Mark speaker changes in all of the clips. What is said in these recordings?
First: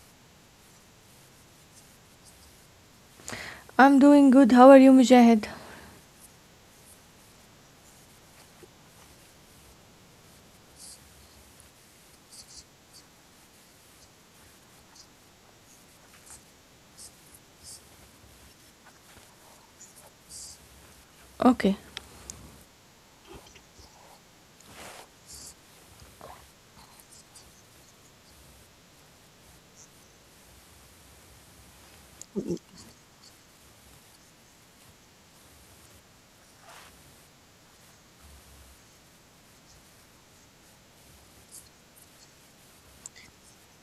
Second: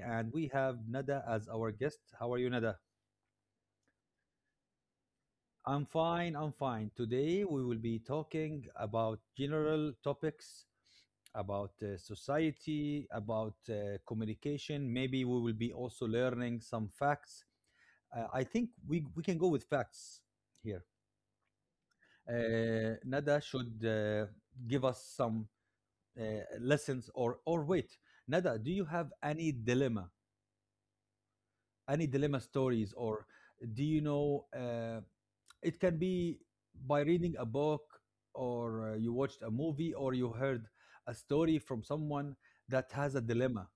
Speaker 1: and we have Nada as our guest. How are you, Nada?
Speaker 2: I'm doing good. How are you, Mujahid?
Speaker 1: I'm fine. I'm fine. Today, we will be talking about general topics about society, about communication. Maybe we will be also learning some facts. I think we can go with facts here.
Speaker 2: Okay.
Speaker 1: Nada should give us some uh, lessons, or wait, Nada, do you have any dilemma stories or do you know it can be by reading a book or you watched a movie or you heard a story from someone that has a dilemma.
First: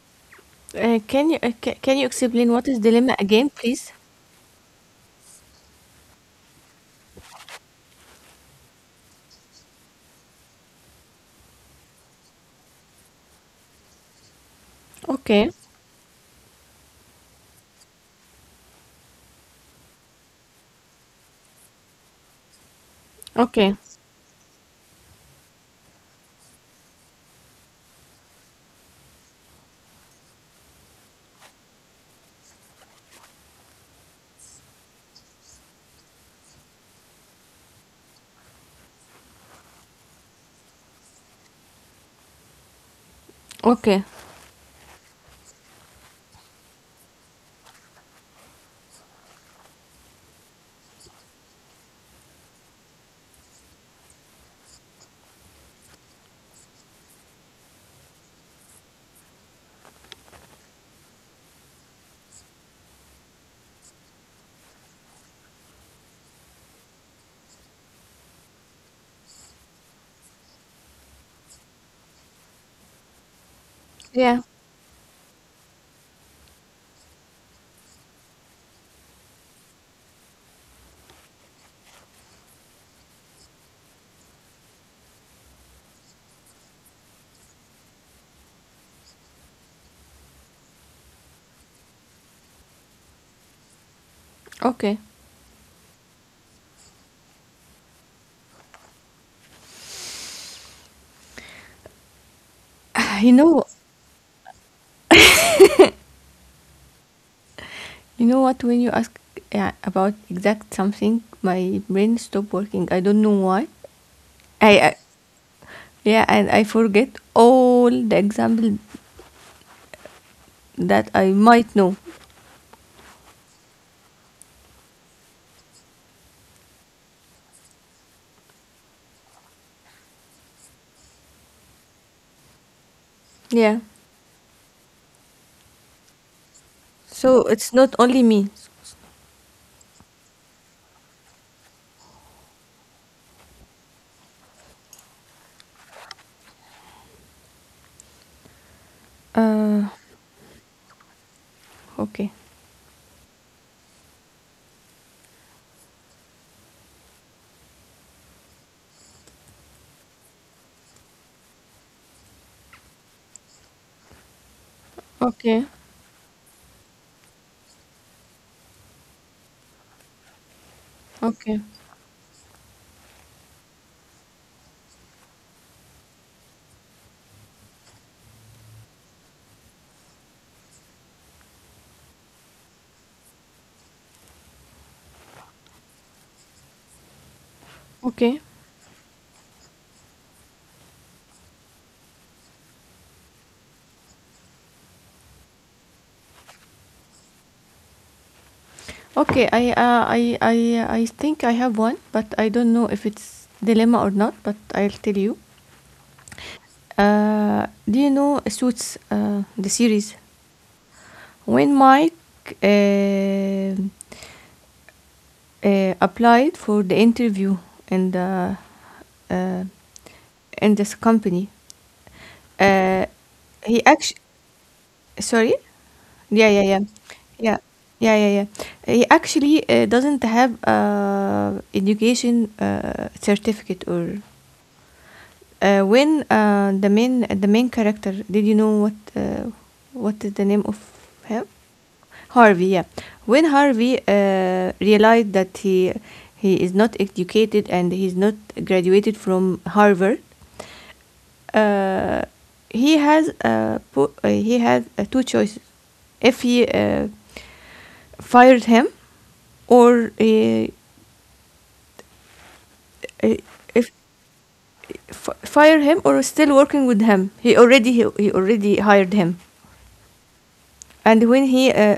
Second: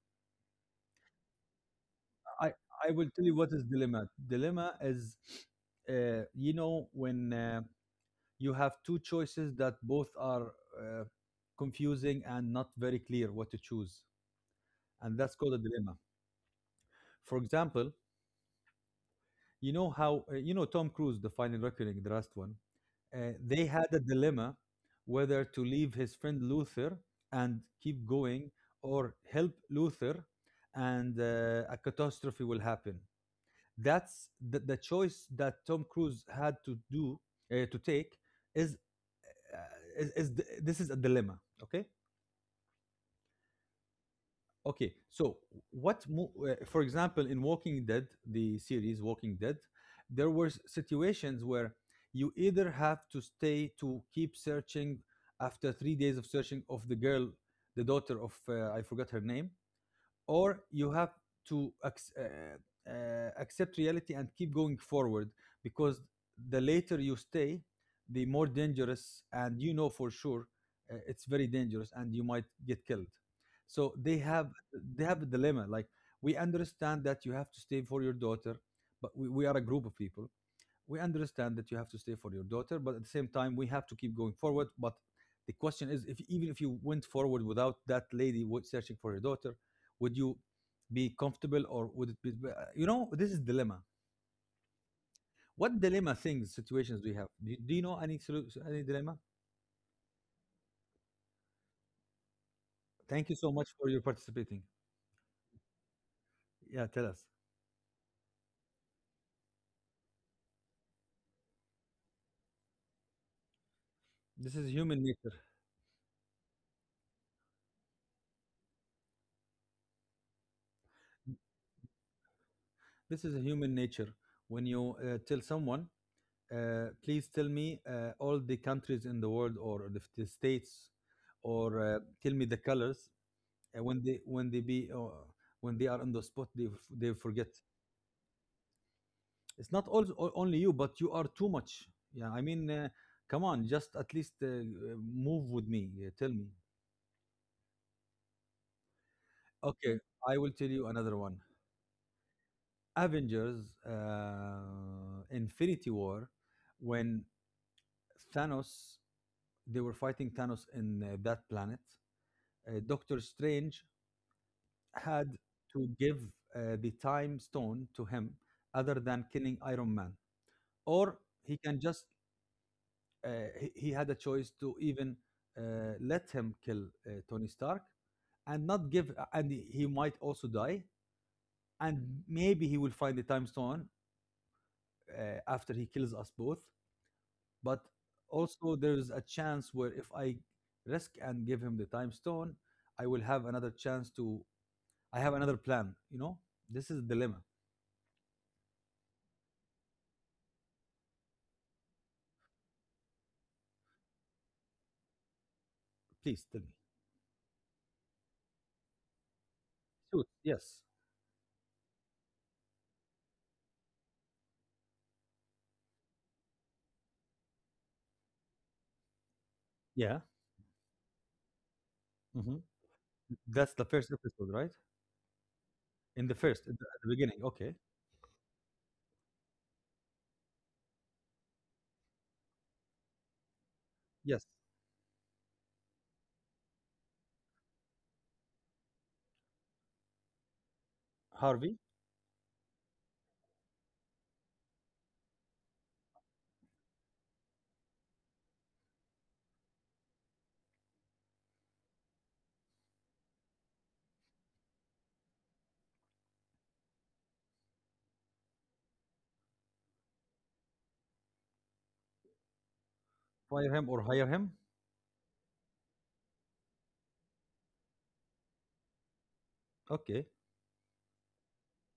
Speaker 2: Can you can you
Speaker 1: i
Speaker 2: explain what is
Speaker 1: i will
Speaker 2: dilemma
Speaker 1: tell you
Speaker 2: again,
Speaker 1: what is
Speaker 2: please?
Speaker 1: dilemma. Dilemma is, when you have two choices that both are uh, confusing and not very clear what to choose, and that's
Speaker 2: Okay.
Speaker 1: called a dilemma. For example, you know, how Tom Cruise, the Final Reckoning, the last one, they
Speaker 2: Okay.
Speaker 1: had a dilemma whether to leave his friend Luther and keep going, or help Luther and a catastrophe will happen. That's the choice that Tom Cruise had to do, to take is, uh, this is a dilemma, okay?
Speaker 2: Okay.
Speaker 1: Okay, so for example, in Walking Dead, the series Walking Dead, there were situations where you either have to stay to keep searching after three days of searching of the girl, the daughter of, I forgot her name, or you have to accept reality and keep going forward, because the later you stay, the more dangerous, and you know for sure it's very dangerous and you might get killed. So they
Speaker 2: Yeah.
Speaker 1: have they have a dilemma, like we understand that you have to stay for your daughter, but we are a group of people. We understand that you have to stay for your daughter, but at the same time, we have to keep going forward. But the question is, if even if you went forward without that lady searching for your daughter, would you be comfortable, or would it be? You know, this is dilemma.
Speaker 2: Okay.
Speaker 1: What dilemma things, situations do you have? Do you know any any dilemma? Thank
Speaker 2: You
Speaker 1: you so
Speaker 2: know,
Speaker 1: much for your participating. Yeah, tell us.
Speaker 2: you know what? When you ask about exact something, my brain stop working. I don't know why.
Speaker 1: This is
Speaker 2: I
Speaker 1: human nature.
Speaker 2: Yeah, and I forget all the example that I might know.
Speaker 1: This is a human nature. When you tell someone, uh, please tell me all the countries in the world or the states, or tell me the colors, uh,
Speaker 2: Yeah.
Speaker 1: when they when they be uh, when they are on the spot, they they
Speaker 2: So
Speaker 1: forget.
Speaker 2: it's not only me.
Speaker 1: It's not all, only you, but you are too much. Yeah, I mean, come on, just at least move with me. Tell me.
Speaker 2: Uh.
Speaker 1: Okay, I will tell you another one.
Speaker 2: Okay.
Speaker 1: Avengers, Infinity War, when Thanos, they were fighting Thanos in that planet. Doctor Strange had
Speaker 2: Okay.
Speaker 1: to give the time stone to him other than killing Iron Man. Or he
Speaker 2: Okay.
Speaker 1: can just, uh, he had a choice to even let him kill Tony Stark and not give, and he might also die. And maybe he will find the time stone after he kills us both. But
Speaker 2: Okay.
Speaker 1: also, there's a chance where if I risk and give him the time stone, I will have another chance to, I have another plan, you know? This is a dilemma.
Speaker 2: Okay, I think I have one, but I don't know if it's dilemma or not. But I'll tell you.
Speaker 1: Please tell me.
Speaker 2: Do you know Suits, the series?
Speaker 1: Suits, yes.
Speaker 2: When Mike uh, applied for the interview in the uh,
Speaker 1: Yeah.
Speaker 2: in this company,
Speaker 1: Hmm.
Speaker 2: uh,
Speaker 1: That's
Speaker 2: he
Speaker 1: the first
Speaker 2: actually.
Speaker 1: episode, right?
Speaker 2: Sorry?
Speaker 1: In the
Speaker 2: Yeah, yeah,
Speaker 1: first, in
Speaker 2: yeah.
Speaker 1: the, at the beginning.
Speaker 2: Yeah.
Speaker 1: Okay.
Speaker 2: Yeah, yeah, yeah. He actually doesn't have education certificate or
Speaker 1: Yes.
Speaker 2: when the main character. Did you know what is the name of him?
Speaker 1: Harvey,
Speaker 2: Harvey, yeah. When Harvey realized that he is not educated and he's not graduated from Harvard, uh, he has he had two choices if he fired him or uh,
Speaker 1: fire him
Speaker 2: if
Speaker 1: or hire him.
Speaker 2: f- fire him or still working with him he already he already hired him,
Speaker 1: Okay.
Speaker 2: and when he uh,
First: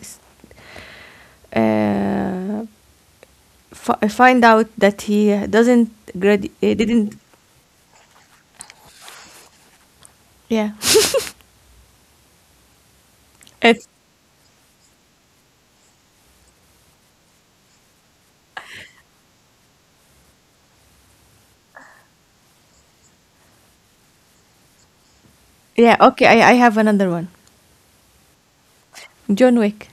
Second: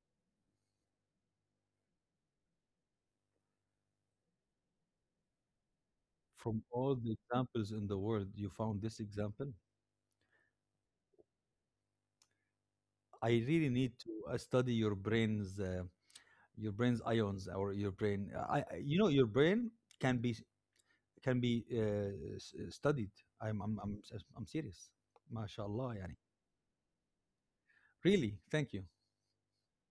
Speaker 2: s- uh, fi- find out that he doesn't grad-
Speaker 1: From all the
Speaker 2: didn't.
Speaker 1: examples in the world, you found this example.
Speaker 2: Yeah.
Speaker 1: I really
Speaker 2: It's
Speaker 1: need to study your brain's ions or your brain. I you know, your brain can be can be studied. I'm serious. MashaAllah,
Speaker 2: yeah.
Speaker 1: yani.
Speaker 2: Okay, I have another one.
Speaker 1: Really, thank you.
Speaker 2: John Wick,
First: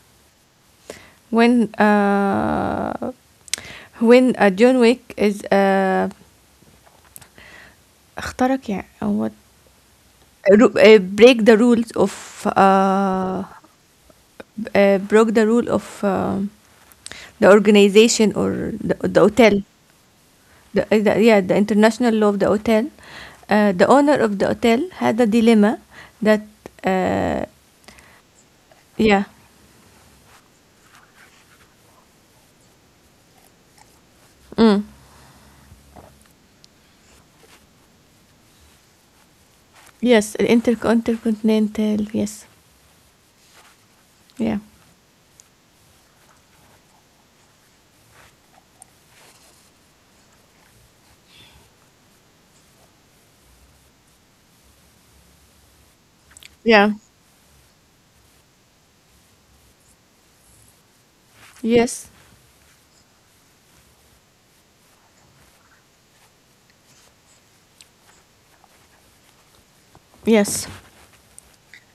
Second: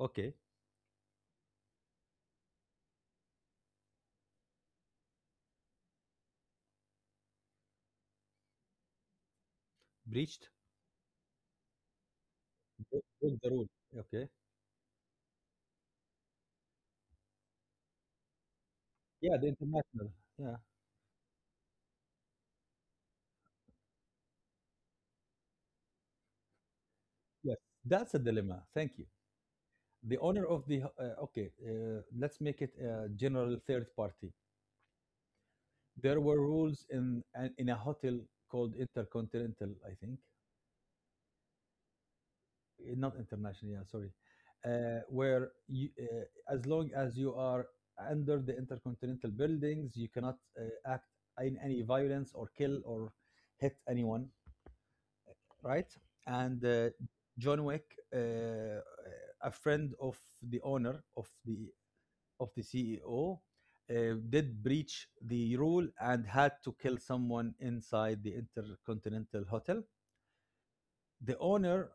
Speaker 1: Okay,
Speaker 2: when uh when John Wick is اخترق يعني what
Speaker 1: breached.
Speaker 2: ru- break the rules of
Speaker 1: Broke the rule. Okay.
Speaker 2: broke the rule of the organization or the
Speaker 1: Yeah, the
Speaker 2: hotel,
Speaker 1: international. Yeah,
Speaker 2: the, yeah, the international law of the hotel, the owner of the hotel had a dilemma that uh,
Speaker 1: yes, that's a dilemma. Thank you.
Speaker 2: yeah.
Speaker 1: The owner of the okay, let's make it a general third party.
Speaker 2: Mm,
Speaker 1: There were rules in in a hotel called Intercontinental, I think,
Speaker 2: yes, inter- intercontinental, yes.
Speaker 1: eh, not international. Yeah, sorry,
Speaker 2: Yeah.
Speaker 1: where you, as long as you are under the Intercontinental buildings, you cannot act in any violence or kill or hit anyone, right? And
Speaker 2: Yeah.
Speaker 1: John Wick, uh, uh, a friend of the owner of the
Speaker 2: Yes.
Speaker 1: of the CEO, did breach the rule and had to kill someone inside the Intercontinental Hotel.
Speaker 2: Yes.
Speaker 1: The owner,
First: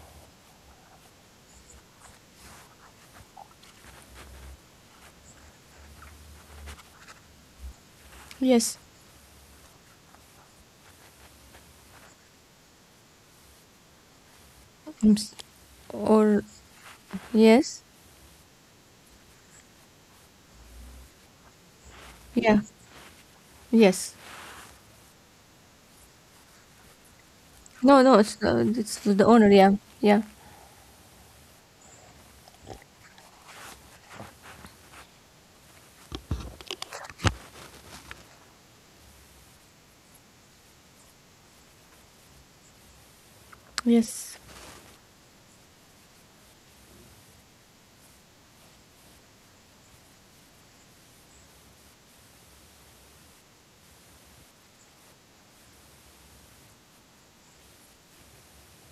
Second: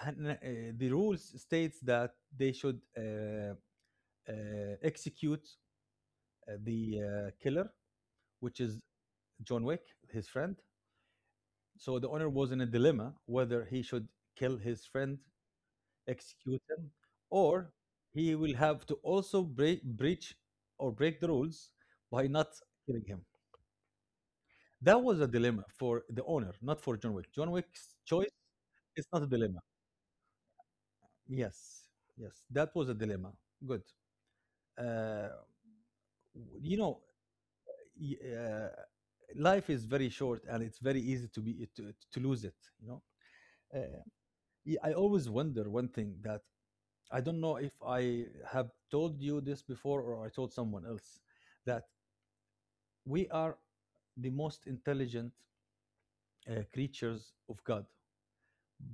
Speaker 1: uh, the rules states that they should execute the killer, which is
Speaker 2: Yes.
Speaker 1: John Wick, his friend. So the owner was in a dilemma whether he should kill his friend,
Speaker 2: Mm, s- or,
Speaker 1: execute them, or
Speaker 2: yes,
Speaker 1: he will have to also breach or break the rules by not
Speaker 2: yeah.
Speaker 1: killing him.
Speaker 2: Yes.
Speaker 1: That was a dilemma for the owner, not for John Wick. John Wick's
Speaker 2: No, no,
Speaker 1: choice
Speaker 2: it's the it's
Speaker 1: is not
Speaker 2: the
Speaker 1: a
Speaker 2: owner,
Speaker 1: dilemma.
Speaker 2: yeah. Yeah.
Speaker 1: Yes, yes, that was a dilemma. Good. Uh, you know, y- uh, life is very short, and it's very easy to be to lose it. You know, uh,
Speaker 2: Yes.
Speaker 1: I always wonder one thing, that I don't know if I have told you this before or I told someone else, that we are the most intelligent creatures of God,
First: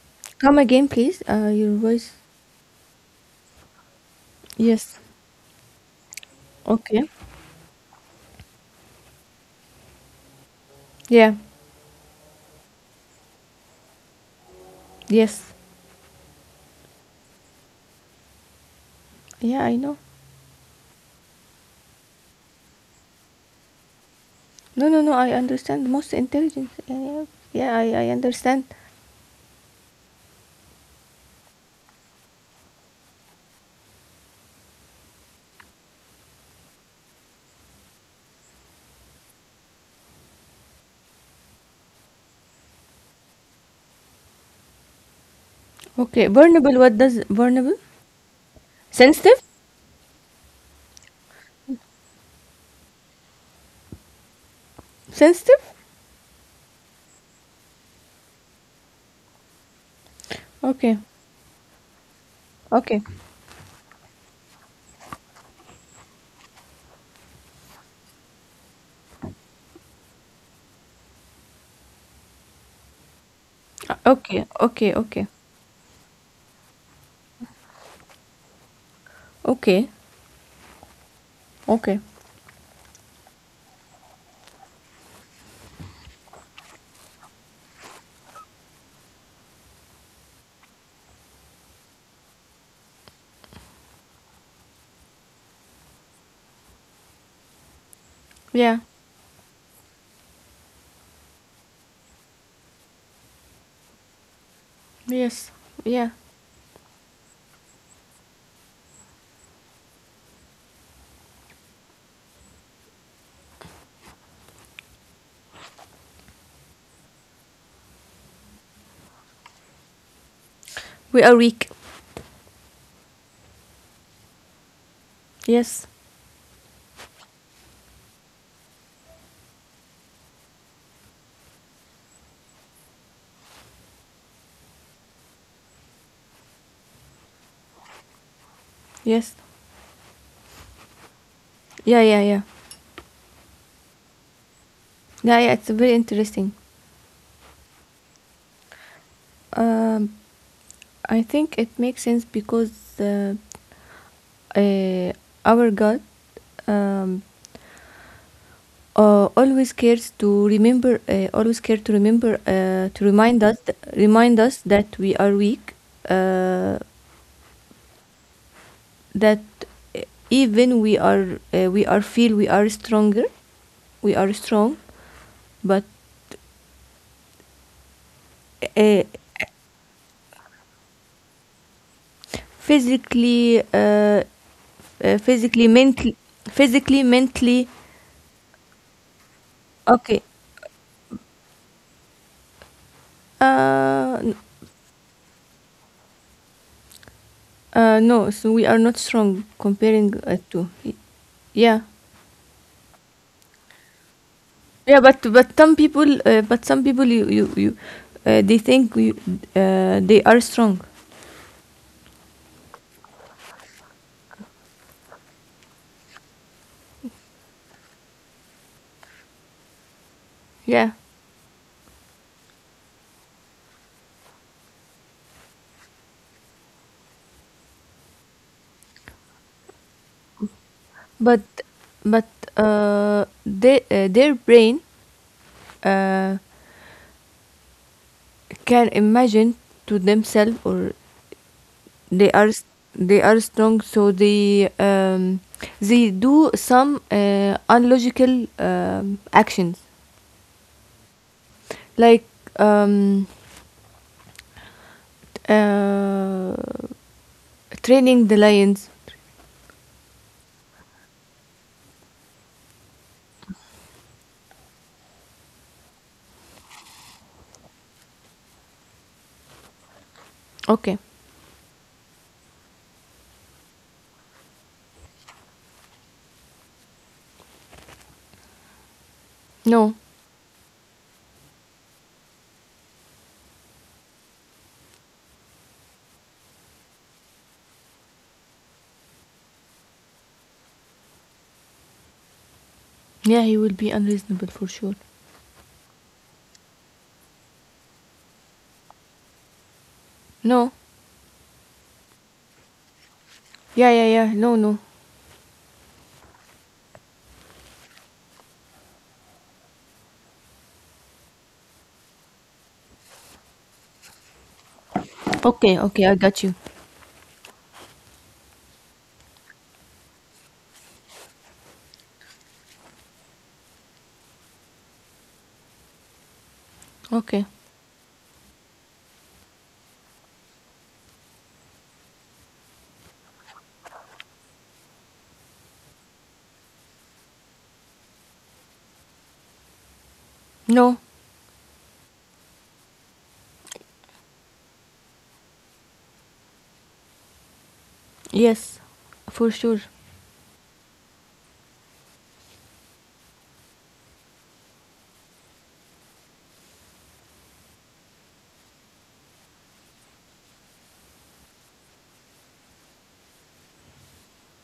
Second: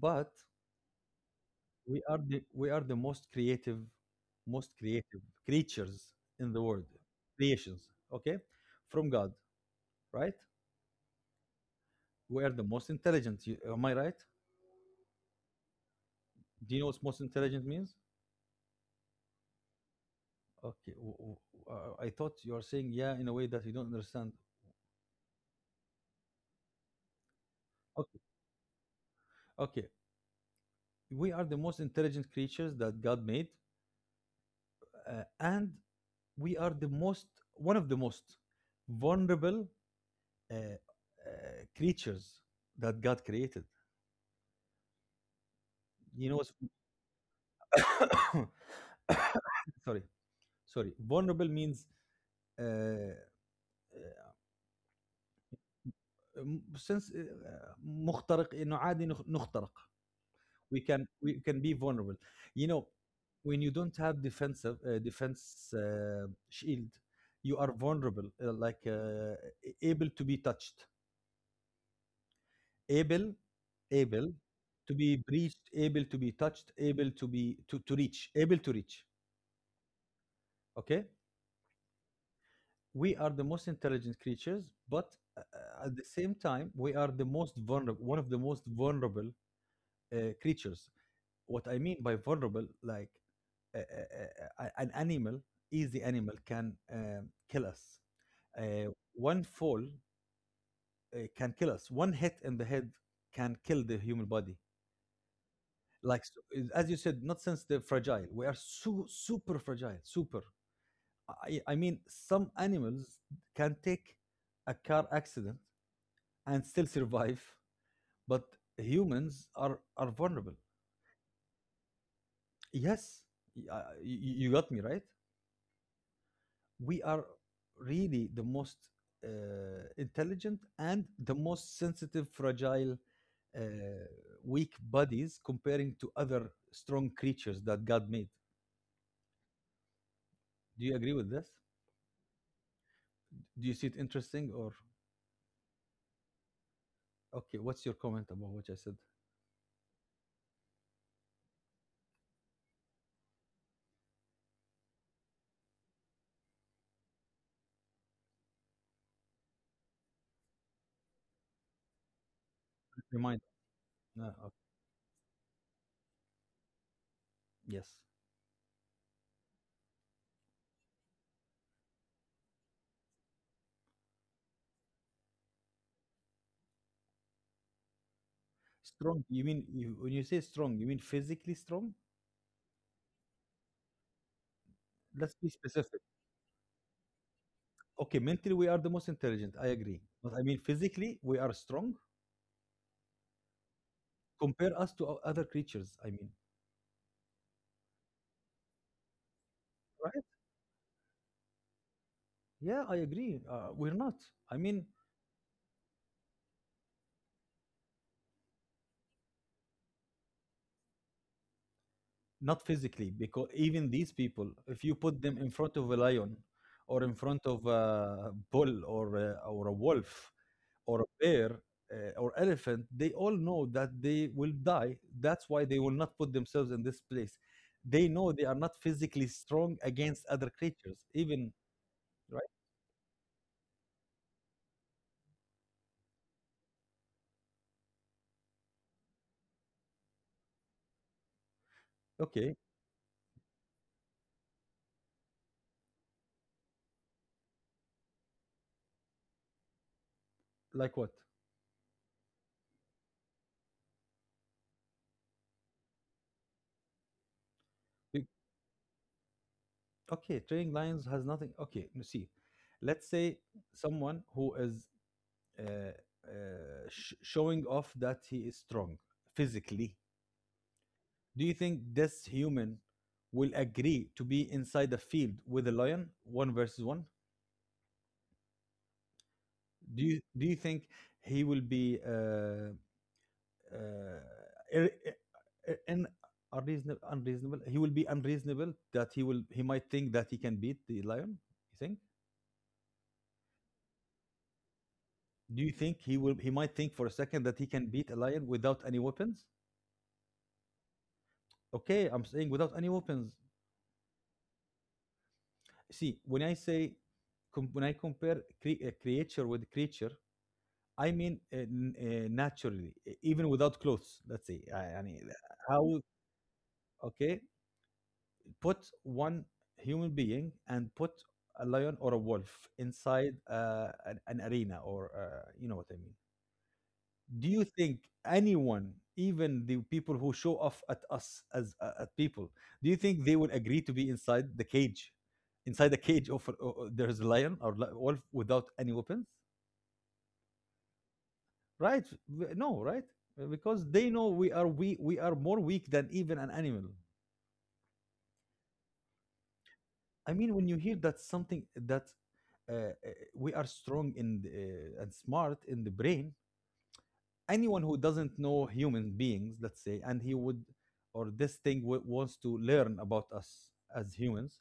Speaker 1: but
Speaker 2: Come again, please. Uh, your voice.
Speaker 1: we are the most
Speaker 2: Yes.
Speaker 1: creative creatures in the world,
Speaker 2: Okay.
Speaker 1: creations. Okay, from God, right?
Speaker 2: Yeah.
Speaker 1: We are the most intelligent. You, am I right?
Speaker 2: Yes.
Speaker 1: Do you know what most intelligent means?
Speaker 2: Yeah, I know.
Speaker 1: Okay, I thought you are saying yeah in a way that you don't understand.
Speaker 2: No, no, no, I understand. Most intelligent. Yeah, yeah, yeah, I
Speaker 1: Okay,
Speaker 2: understand.
Speaker 1: okay. We are the most intelligent creatures that God made, and we are the most one of the most vulnerable uh, creatures that God created.
Speaker 2: Okay.
Speaker 1: You know,
Speaker 2: Vulnerable, what does vulnerable?
Speaker 1: what's-
Speaker 2: Sensitive?
Speaker 1: sorry, sorry. Vulnerable means uh, uh,
Speaker 2: Sensitive?
Speaker 1: since مخترق إنه عادي نخ- نخترق.
Speaker 2: Okay.
Speaker 1: We can be vulnerable. You know,
Speaker 2: Okay.
Speaker 1: when you don't have defensive defense shield, you are vulnerable, like able to be touched, able, able
Speaker 2: Okay. Okay.
Speaker 1: to be
Speaker 2: Okay.
Speaker 1: breached, able to be touched, able to be to reach, able to reach.
Speaker 2: Okay.
Speaker 1: Okay,
Speaker 2: Okay.
Speaker 1: we are the most intelligent creatures, but uh, at the same time, we are the most vulnerable, one of the most vulnerable creatures. What I mean by vulnerable, like an animal, easy animal can kill us.
Speaker 2: Yeah.
Speaker 1: One fall can kill us. One hit in the head can kill the human body.
Speaker 2: Yes. Yeah.
Speaker 1: Like as you said, not sensitive, fragile. We are so super fragile, super. I mean, some animals can take a car accident and still survive, but humans are vulnerable.
Speaker 2: We are weak.
Speaker 1: Yes, you, you got me right.
Speaker 2: Yes.
Speaker 1: We are really the most uh, intelligent and the most sensitive, fragile, uh, weak bodies comparing to other strong creatures that God made.
Speaker 2: Yes.
Speaker 1: Do you agree with this?
Speaker 2: Yeah, yeah, yeah.
Speaker 1: Do you see it interesting, or?
Speaker 2: Yeah, yeah, it's very interesting.
Speaker 1: Okay, what's your comment about what I said?
Speaker 2: Um, I think it makes sense because uh, uh, our God, um, always cares to remember, always care to remember, to
Speaker 1: Remind. Uh,
Speaker 2: remind
Speaker 1: uh,
Speaker 2: us that we are weak, uh,
Speaker 1: yes.
Speaker 2: that uh, even we are feel we are stronger, we are strong, but uh,
Speaker 1: Strong. You mean you, when you say strong, you mean physically strong?
Speaker 2: physically, uh,
Speaker 1: Let's be
Speaker 2: physically,
Speaker 1: specific.
Speaker 2: mentally, physically, mentally,
Speaker 1: Okay, mentally we are the most intelligent. I agree,
Speaker 2: okay.
Speaker 1: but I mean physically we are strong.
Speaker 2: Uh,
Speaker 1: Compare us to other creatures. I mean,
Speaker 2: uh, no, so we are not strong comparing
Speaker 1: right?
Speaker 2: to. Y- yeah,
Speaker 1: Yeah, I agree. We're not. I mean,
Speaker 2: yeah, but some people, you they think you, they are strong.
Speaker 1: not physically, because even these people, if you put them in front of a lion, or in front of a bull, or a wolf,
Speaker 2: Yeah,
Speaker 1: or a bear, or elephant, they all know that they will die. That's why they will not put themselves in this place. They know they are not physically strong against other creatures,
Speaker 2: but
Speaker 1: even,
Speaker 2: but
Speaker 1: right?
Speaker 2: they their brain uh, can imagine to themselves or they are
Speaker 1: Okay,
Speaker 2: s- they are strong, so they do some unlogical, actions
Speaker 1: like what?
Speaker 2: like. Um, Uh,
Speaker 1: We-
Speaker 2: training the lions.
Speaker 1: okay, training lions has nothing. Okay, you see, let's say someone who is uh, showing off that he is strong physically.
Speaker 2: Okay.
Speaker 1: Do you think this human will agree to be inside the field with a lion, one versus one?
Speaker 2: No.
Speaker 1: Do you think he will be uh, ir- ir- in unreasonable, unreasonable? He will be unreasonable, that he will he might think that he can beat the lion. You think?
Speaker 2: Yeah, he will be unreasonable for sure.
Speaker 1: Do you think he will he might think for a second that he can beat a lion without any weapons?
Speaker 2: No.
Speaker 1: Okay, I'm saying without any weapons.
Speaker 2: Yeah, yeah, yeah. No, no.
Speaker 1: See, when I say when I compare creature with creature, I mean naturally, even without clothes. Let's say, I mean,
Speaker 2: Okay,
Speaker 1: how
Speaker 2: okay, I got you.
Speaker 1: okay put one human being and put a lion or a wolf inside an arena or you know what I mean.
Speaker 2: Okay.
Speaker 1: Do you think anyone, even the people who show off at us as at people, do you think they will agree to be inside the cage, inside the cage of there's a lion or wolf without any weapons?
Speaker 2: No.
Speaker 1: Right. No, right. Because they know we are more weak than even an animal.
Speaker 2: Yes. For sure.
Speaker 1: I mean, when you hear that something, that uh, uh, we are strong in the, and smart in the brain. Anyone who doesn't know human beings, let's say, and he would, or this thing wants to learn about us as humans,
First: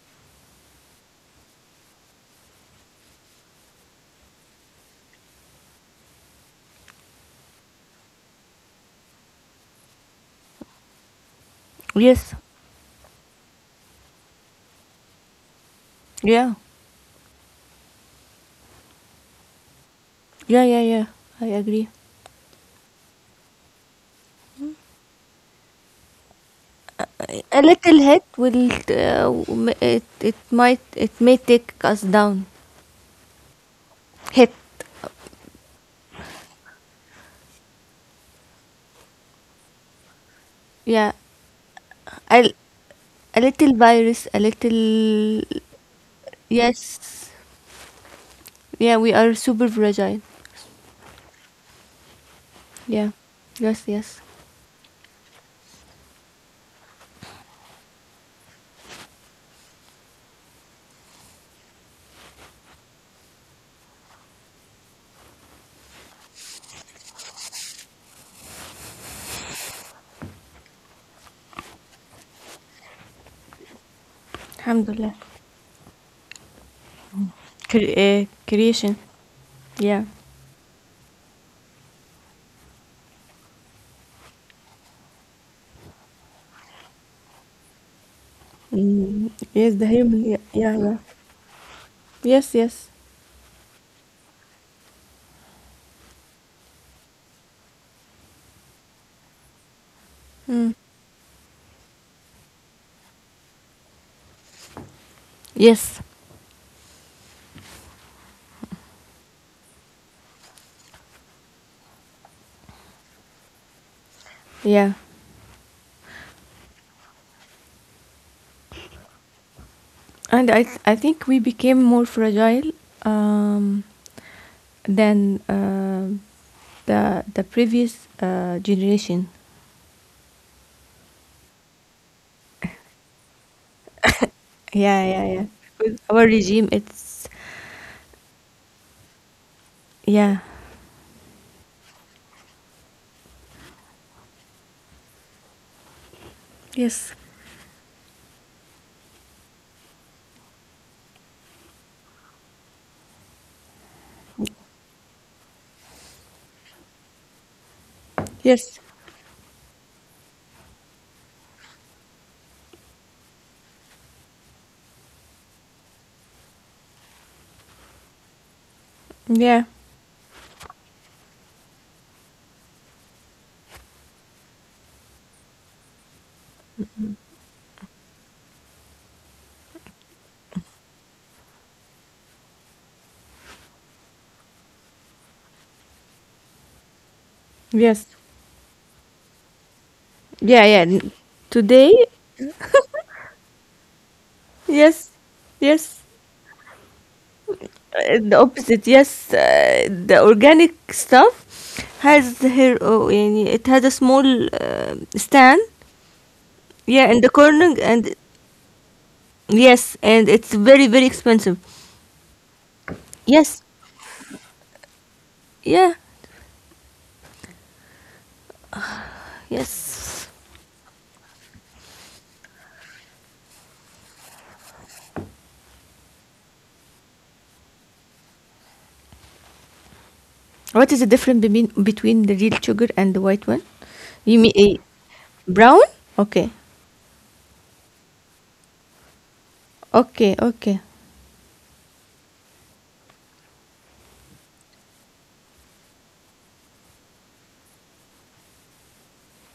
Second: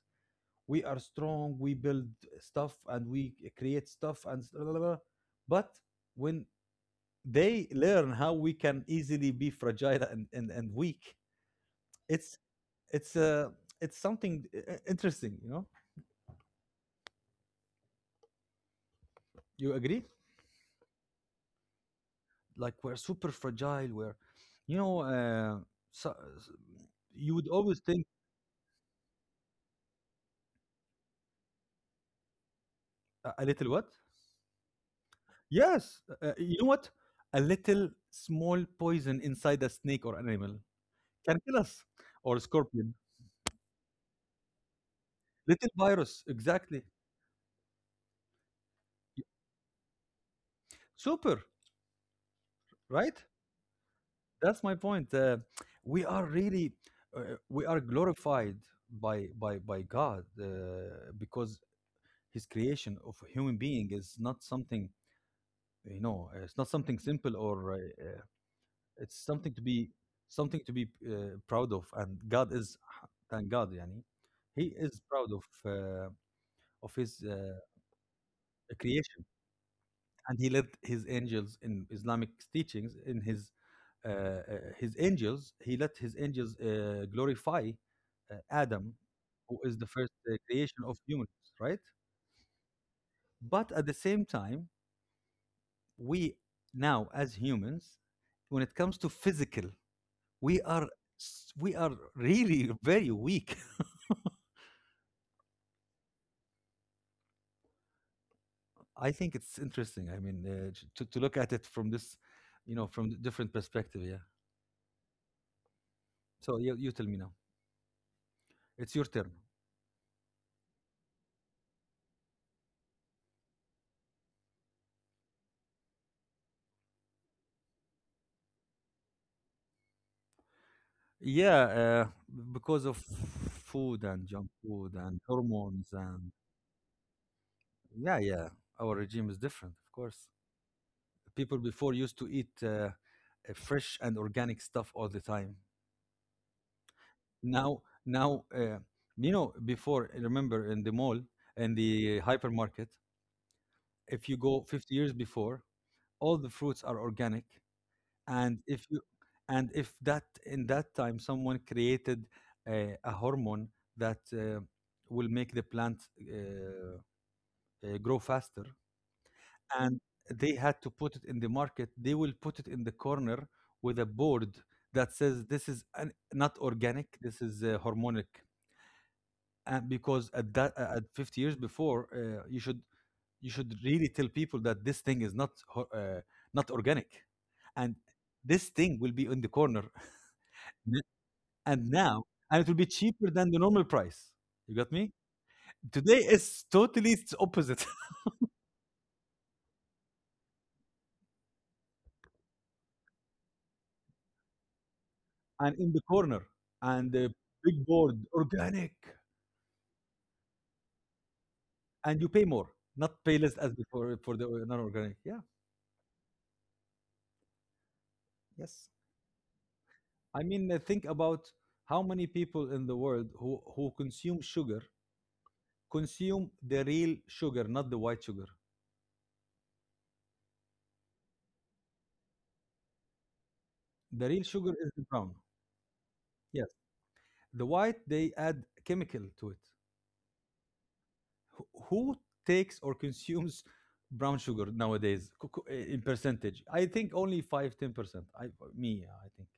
Speaker 1: we are strong. We build stuff and we create stuff and blah, blah, blah. But when they learn how we can easily be fragile and weak,
Speaker 2: Yes.
Speaker 1: it's it's uh, it's something interesting. You know,
Speaker 2: Yeah.
Speaker 1: you agree?
Speaker 2: Yeah, yeah, yeah. I agree.
Speaker 1: Like, we're super fragile, we're, you know uh, so, you
Speaker 2: A-
Speaker 1: would
Speaker 2: a
Speaker 1: always
Speaker 2: little
Speaker 1: think
Speaker 2: hit will m- it might, it may take us down.
Speaker 1: a little what?
Speaker 2: Hit.
Speaker 1: Yes. You know what, a little small poison inside a snake or animal
Speaker 2: Yeah.
Speaker 1: can kill us, or
Speaker 2: A,
Speaker 1: a scorpion.
Speaker 2: a little virus, a little,
Speaker 1: Little virus exactly.
Speaker 2: yes. Yeah, we are super fragile.
Speaker 1: Super.
Speaker 2: Yeah.
Speaker 1: Right.
Speaker 2: Yes, yes.
Speaker 1: That's my point. We are really, we are glorified by by God. Because his creation of a human being is not something, it's not something simple or it's something to be proud of, and God is, thank God, yani, he is
Speaker 2: Alhamdulillah.
Speaker 1: proud of, uh, of his,
Speaker 2: Cre- creation.
Speaker 1: creation.
Speaker 2: Yeah.
Speaker 1: And he let his angels in Islamic teachings, in his, uh, his angels, he let his angels glorify Adam,
Speaker 2: Mm,
Speaker 1: who
Speaker 2: yes,
Speaker 1: is the
Speaker 2: the
Speaker 1: first
Speaker 2: human. Yeah, yeah,
Speaker 1: creation of
Speaker 2: yeah.
Speaker 1: humans, right?
Speaker 2: Yes, yes.
Speaker 1: But at the same time, we now as humans, when it comes to physical, we
Speaker 2: Mm.
Speaker 1: are, we are really very weak.
Speaker 2: Yes.
Speaker 1: I think it's interesting. I mean, to look at it from this, you know, from the different perspective. Yeah.
Speaker 2: Yeah.
Speaker 1: So you tell me now, it's your turn.
Speaker 2: And I think we became more fragile, um, than, um, the previous generation.
Speaker 1: Yeah. Because of food and junk food
Speaker 2: Yeah,
Speaker 1: and
Speaker 2: yeah, yeah.
Speaker 1: hormones.
Speaker 2: With our
Speaker 1: And
Speaker 2: regime, it's
Speaker 1: yeah, yeah, our regime is different, of course.
Speaker 2: yeah.
Speaker 1: People before used to eat fresh and organic stuff all the time.
Speaker 2: Yes.
Speaker 1: Now, you know, before, remember, in the mall, in the hypermarket, if you go 50 years before, all the fruits are organic. And
Speaker 2: Yes.
Speaker 1: if you, and if that in that time someone created a hormone that will make the plant grow faster.
Speaker 2: Yeah.
Speaker 1: And they had to put it in the market, they will put it in the corner with a board that says, this is not organic, this is hormonic. And because at that, at 50 years before, you should really tell people that this thing is not organic. And
Speaker 2: Yes.
Speaker 1: this thing will be in the corner.
Speaker 2: Yeah, yeah. N-
Speaker 1: And
Speaker 2: today,
Speaker 1: now, and it will be cheaper than the normal price. You got me?
Speaker 2: yes, yes.
Speaker 1: Today it's totally, it's opposite.
Speaker 2: The opposite, yes, the organic stuff has here, oh يعني it had a small stand.
Speaker 1: And in the corner, and
Speaker 2: Yeah, in
Speaker 1: the
Speaker 2: the corner,
Speaker 1: big
Speaker 2: and
Speaker 1: board, organic,
Speaker 2: yes, and it's very, very expensive.
Speaker 1: and you pay more, not pay less
Speaker 2: Yes.
Speaker 1: as before, for the non-organic. Yeah.
Speaker 2: Yeah.
Speaker 1: Yes.
Speaker 2: Yes.
Speaker 1: I mean, think about how many people in the world who consume sugar, consume the real sugar, not the white sugar.
Speaker 2: What is the difference between the real sugar and the white one?
Speaker 1: The
Speaker 2: You
Speaker 1: real
Speaker 2: mean a
Speaker 1: sugar is the brown.
Speaker 2: brown. Okay.
Speaker 1: Yes. The white, they add chemical to it.
Speaker 2: Okay. Okay.
Speaker 1: Who takes or consumes brown sugar nowadays, in percentage? I think only five, 10%, I think.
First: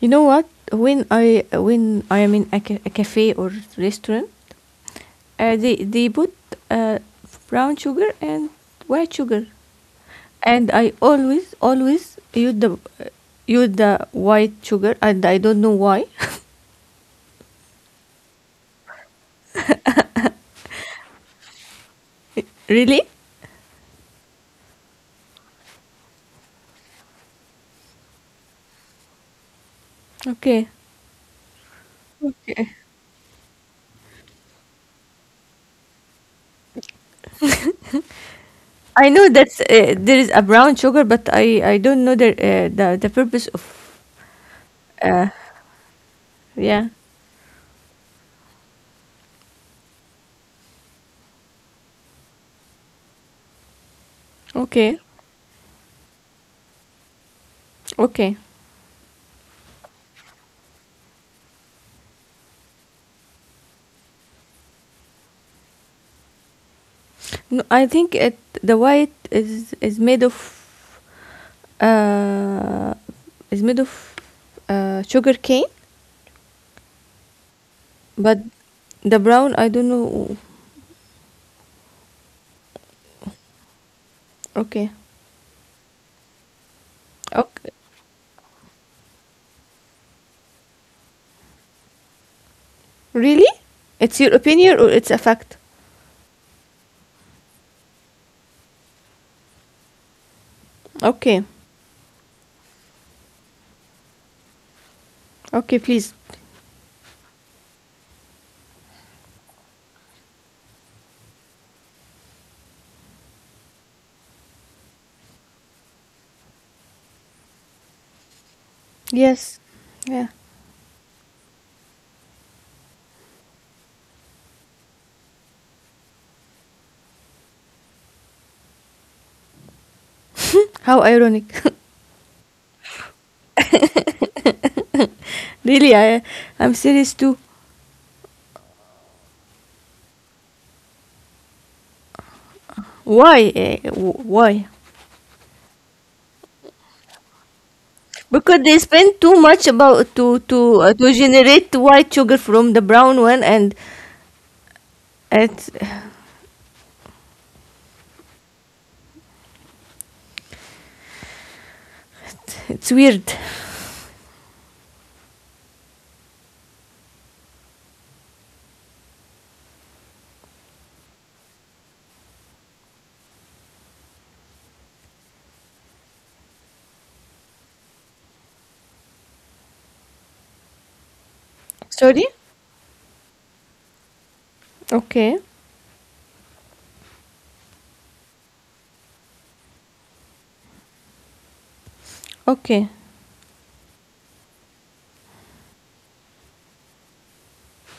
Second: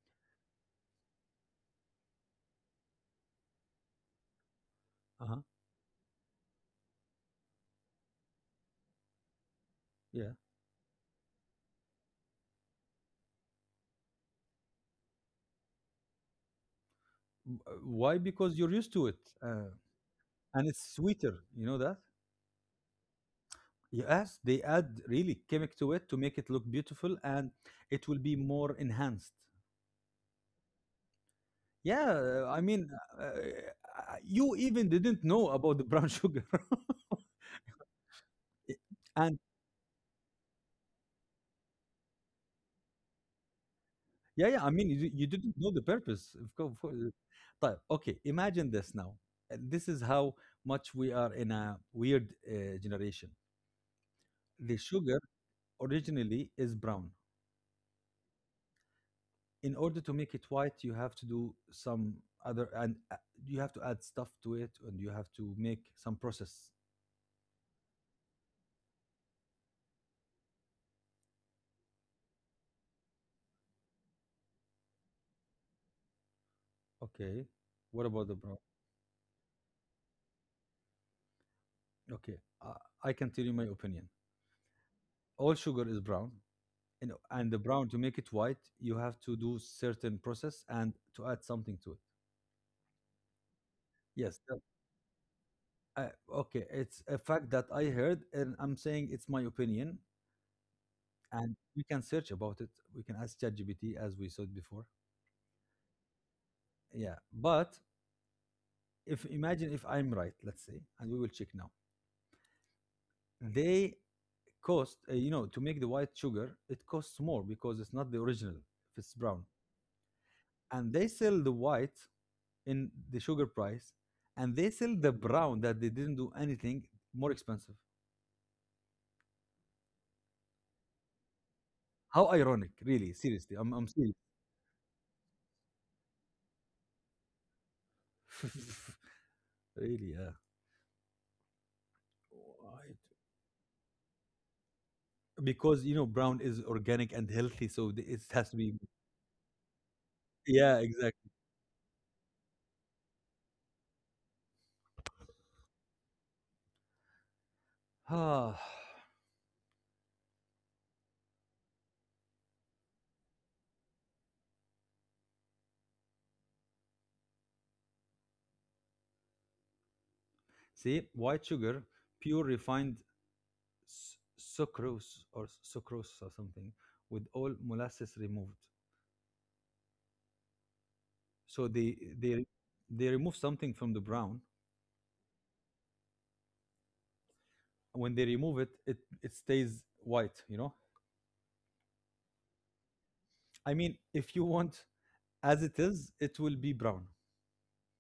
Speaker 2: You know what, when I am in a, ca- a cafe or restaurant,
Speaker 1: Uh-huh.
Speaker 2: They put uh, brown sugar and white sugar,
Speaker 1: Yeah.
Speaker 2: and I always always use the white sugar, and I don't know why.
Speaker 1: Why? Because you're used to it. And it's sweeter, you know that?
Speaker 2: Really?
Speaker 1: Yes, they add really chemic to it to make it look beautiful, and it will be more enhanced.
Speaker 2: Okay.
Speaker 1: Yeah, I
Speaker 2: Okay.
Speaker 1: mean, uh, you even didn't know about the brown sugar.
Speaker 2: I
Speaker 1: I
Speaker 2: know
Speaker 1: and
Speaker 2: that there is a brown sugar, but I don't know the purpose of.
Speaker 1: yeah, yeah, I mean, you,
Speaker 2: Uh,
Speaker 1: you didn't know the purpose. Of
Speaker 2: yeah.
Speaker 1: course. Of طيب, okay. Imagine this now. And this is how much we are in a weird generation. The
Speaker 2: Okay.
Speaker 1: sugar originally is brown.
Speaker 2: Okay.
Speaker 1: In order to make it white, you have to do some other, and you have to add stuff to it, and you have to make some process.
Speaker 2: No, I think it, the white is made of uh is made of sugar cane.
Speaker 1: Okay. What about the
Speaker 2: But
Speaker 1: brown?
Speaker 2: the brown, I don't know.
Speaker 1: Okay. I can tell you my opinion.
Speaker 2: Okay.
Speaker 1: All sugar is brown. You know, and the
Speaker 2: Okay.
Speaker 1: brown, to make it white, you have to do certain process and to add something to it.
Speaker 2: Really? It's your
Speaker 1: Yes.
Speaker 2: opinion or it's a fact?
Speaker 1: Okay, it's a fact that I heard, and I'm saying it's my opinion,
Speaker 2: Okay.
Speaker 1: and we can search about it. We can ask ChatGPT as we said before.
Speaker 2: Okay, please.
Speaker 1: Yeah. But if imagine if I'm right, let's say, and we will check now. They cost, to make the white sugar, it costs more because it's not the original. If it's brown,
Speaker 2: Yes. Yeah.
Speaker 1: and they sell the white in the sugar price, and they sell the brown that they didn't do anything, more expensive.
Speaker 2: How ironic.
Speaker 1: How ironic, really, seriously, I'm serious.
Speaker 2: Really, I'm serious too.
Speaker 1: Really. Yeah. Right.
Speaker 2: Why? Eh, wh- why?
Speaker 1: Because, you know, brown is organic and healthy, so it has to
Speaker 2: Because
Speaker 1: be.
Speaker 2: they spend too much about to
Speaker 1: Yeah,
Speaker 2: to
Speaker 1: exactly.
Speaker 2: generate white sugar from the brown one, and it's
Speaker 1: Ah,
Speaker 2: it's weird.
Speaker 1: see, white sugar, pure refined, s- sucrose, or sucrose or something, with all molasses removed. So
Speaker 2: Sorry.
Speaker 1: they they remove something from the brown.
Speaker 2: Okay.
Speaker 1: When they remove it, it stays white. You know,
Speaker 2: Okay.
Speaker 1: I mean, if you want as it is, it will be brown.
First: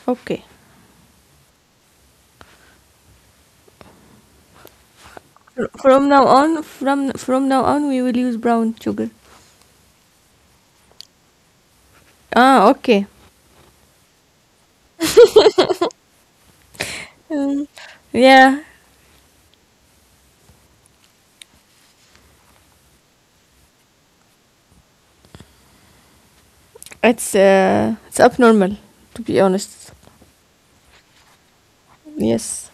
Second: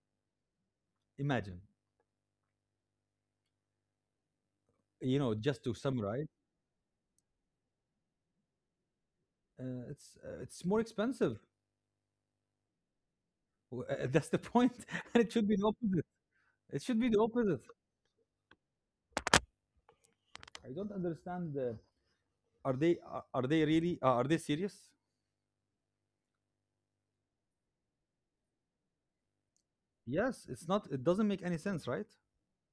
Speaker 2: Okay.
Speaker 1: Imagine, you know, just
Speaker 2: Fr-
Speaker 1: to
Speaker 2: from now
Speaker 1: summarize,
Speaker 2: on, from now on, we will use brown sugar.
Speaker 1: it's more expensive.
Speaker 2: Ah, okay.
Speaker 1: That's the point, and it should be the opposite. It should be the opposite.
Speaker 2: Um, yeah,
Speaker 1: I don't understand. Are they, are they really, are they serious?
Speaker 2: it's abnormal, to be honest.
Speaker 1: Yes, it's not. It doesn't make any sense, right?
Speaker 2: Yes.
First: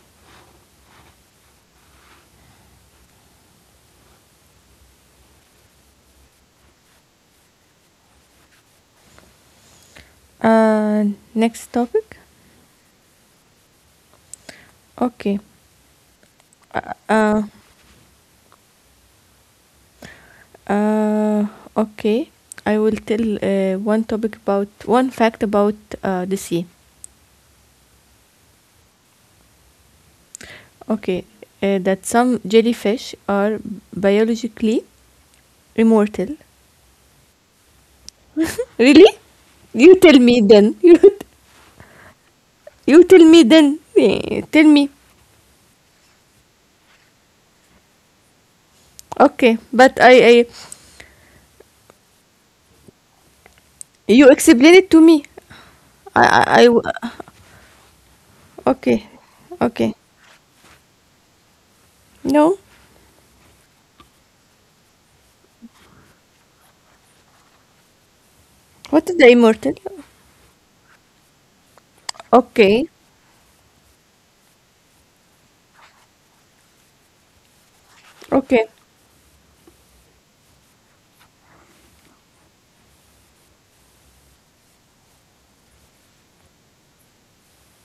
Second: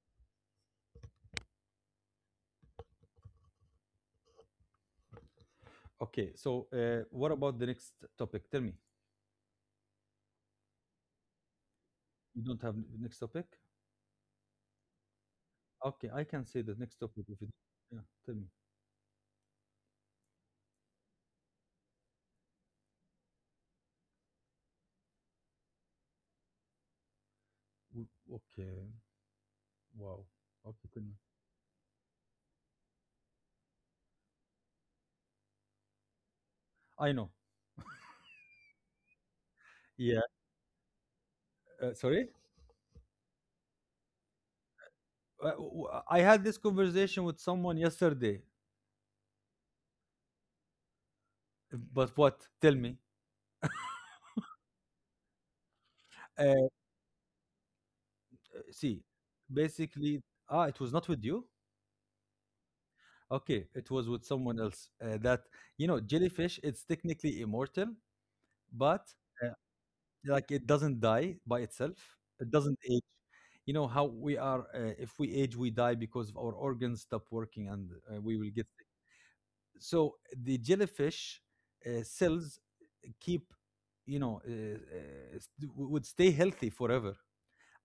Speaker 1: Okay, so what about the next topic? Tell me.
Speaker 2: Uh, next topic.
Speaker 1: You don't have the next topic?
Speaker 2: Okay.
Speaker 1: Okay, I can say the
Speaker 2: Uh,
Speaker 1: next topic if
Speaker 2: uh,
Speaker 1: you. Yeah, tell me.
Speaker 2: uh, okay. I will tell, one topic about one fact about the sea.
Speaker 1: W- Okay. Wow. How to connect.
Speaker 2: Okay, that some jellyfish are biologically immortal.
Speaker 1: I know.
Speaker 2: Really? You tell
Speaker 1: Yeah.
Speaker 2: me then. You
Speaker 1: Sorry?
Speaker 2: you tell me then. Eh, tell me.
Speaker 1: I had this conversation with someone yesterday.
Speaker 2: Okay, but I
Speaker 1: But what? Tell me.
Speaker 2: you explain it to me. I,
Speaker 1: Uh,
Speaker 2: I, I-
Speaker 1: See,
Speaker 2: okay, okay.
Speaker 1: basically, ah, it was not with you.
Speaker 2: No,
Speaker 1: Okay, it was with someone else. That, you know, jellyfish, it's technically immortal, but
Speaker 2: what is the
Speaker 1: uh,
Speaker 2: immortal?
Speaker 1: like, it doesn't die by itself. It doesn't
Speaker 2: Okay,
Speaker 1: age. You know how we are. If we age, we die because our organs stop working, and we will get
Speaker 2: okay.
Speaker 1: sick. So the jellyfish, cells keep, would stay healthy forever,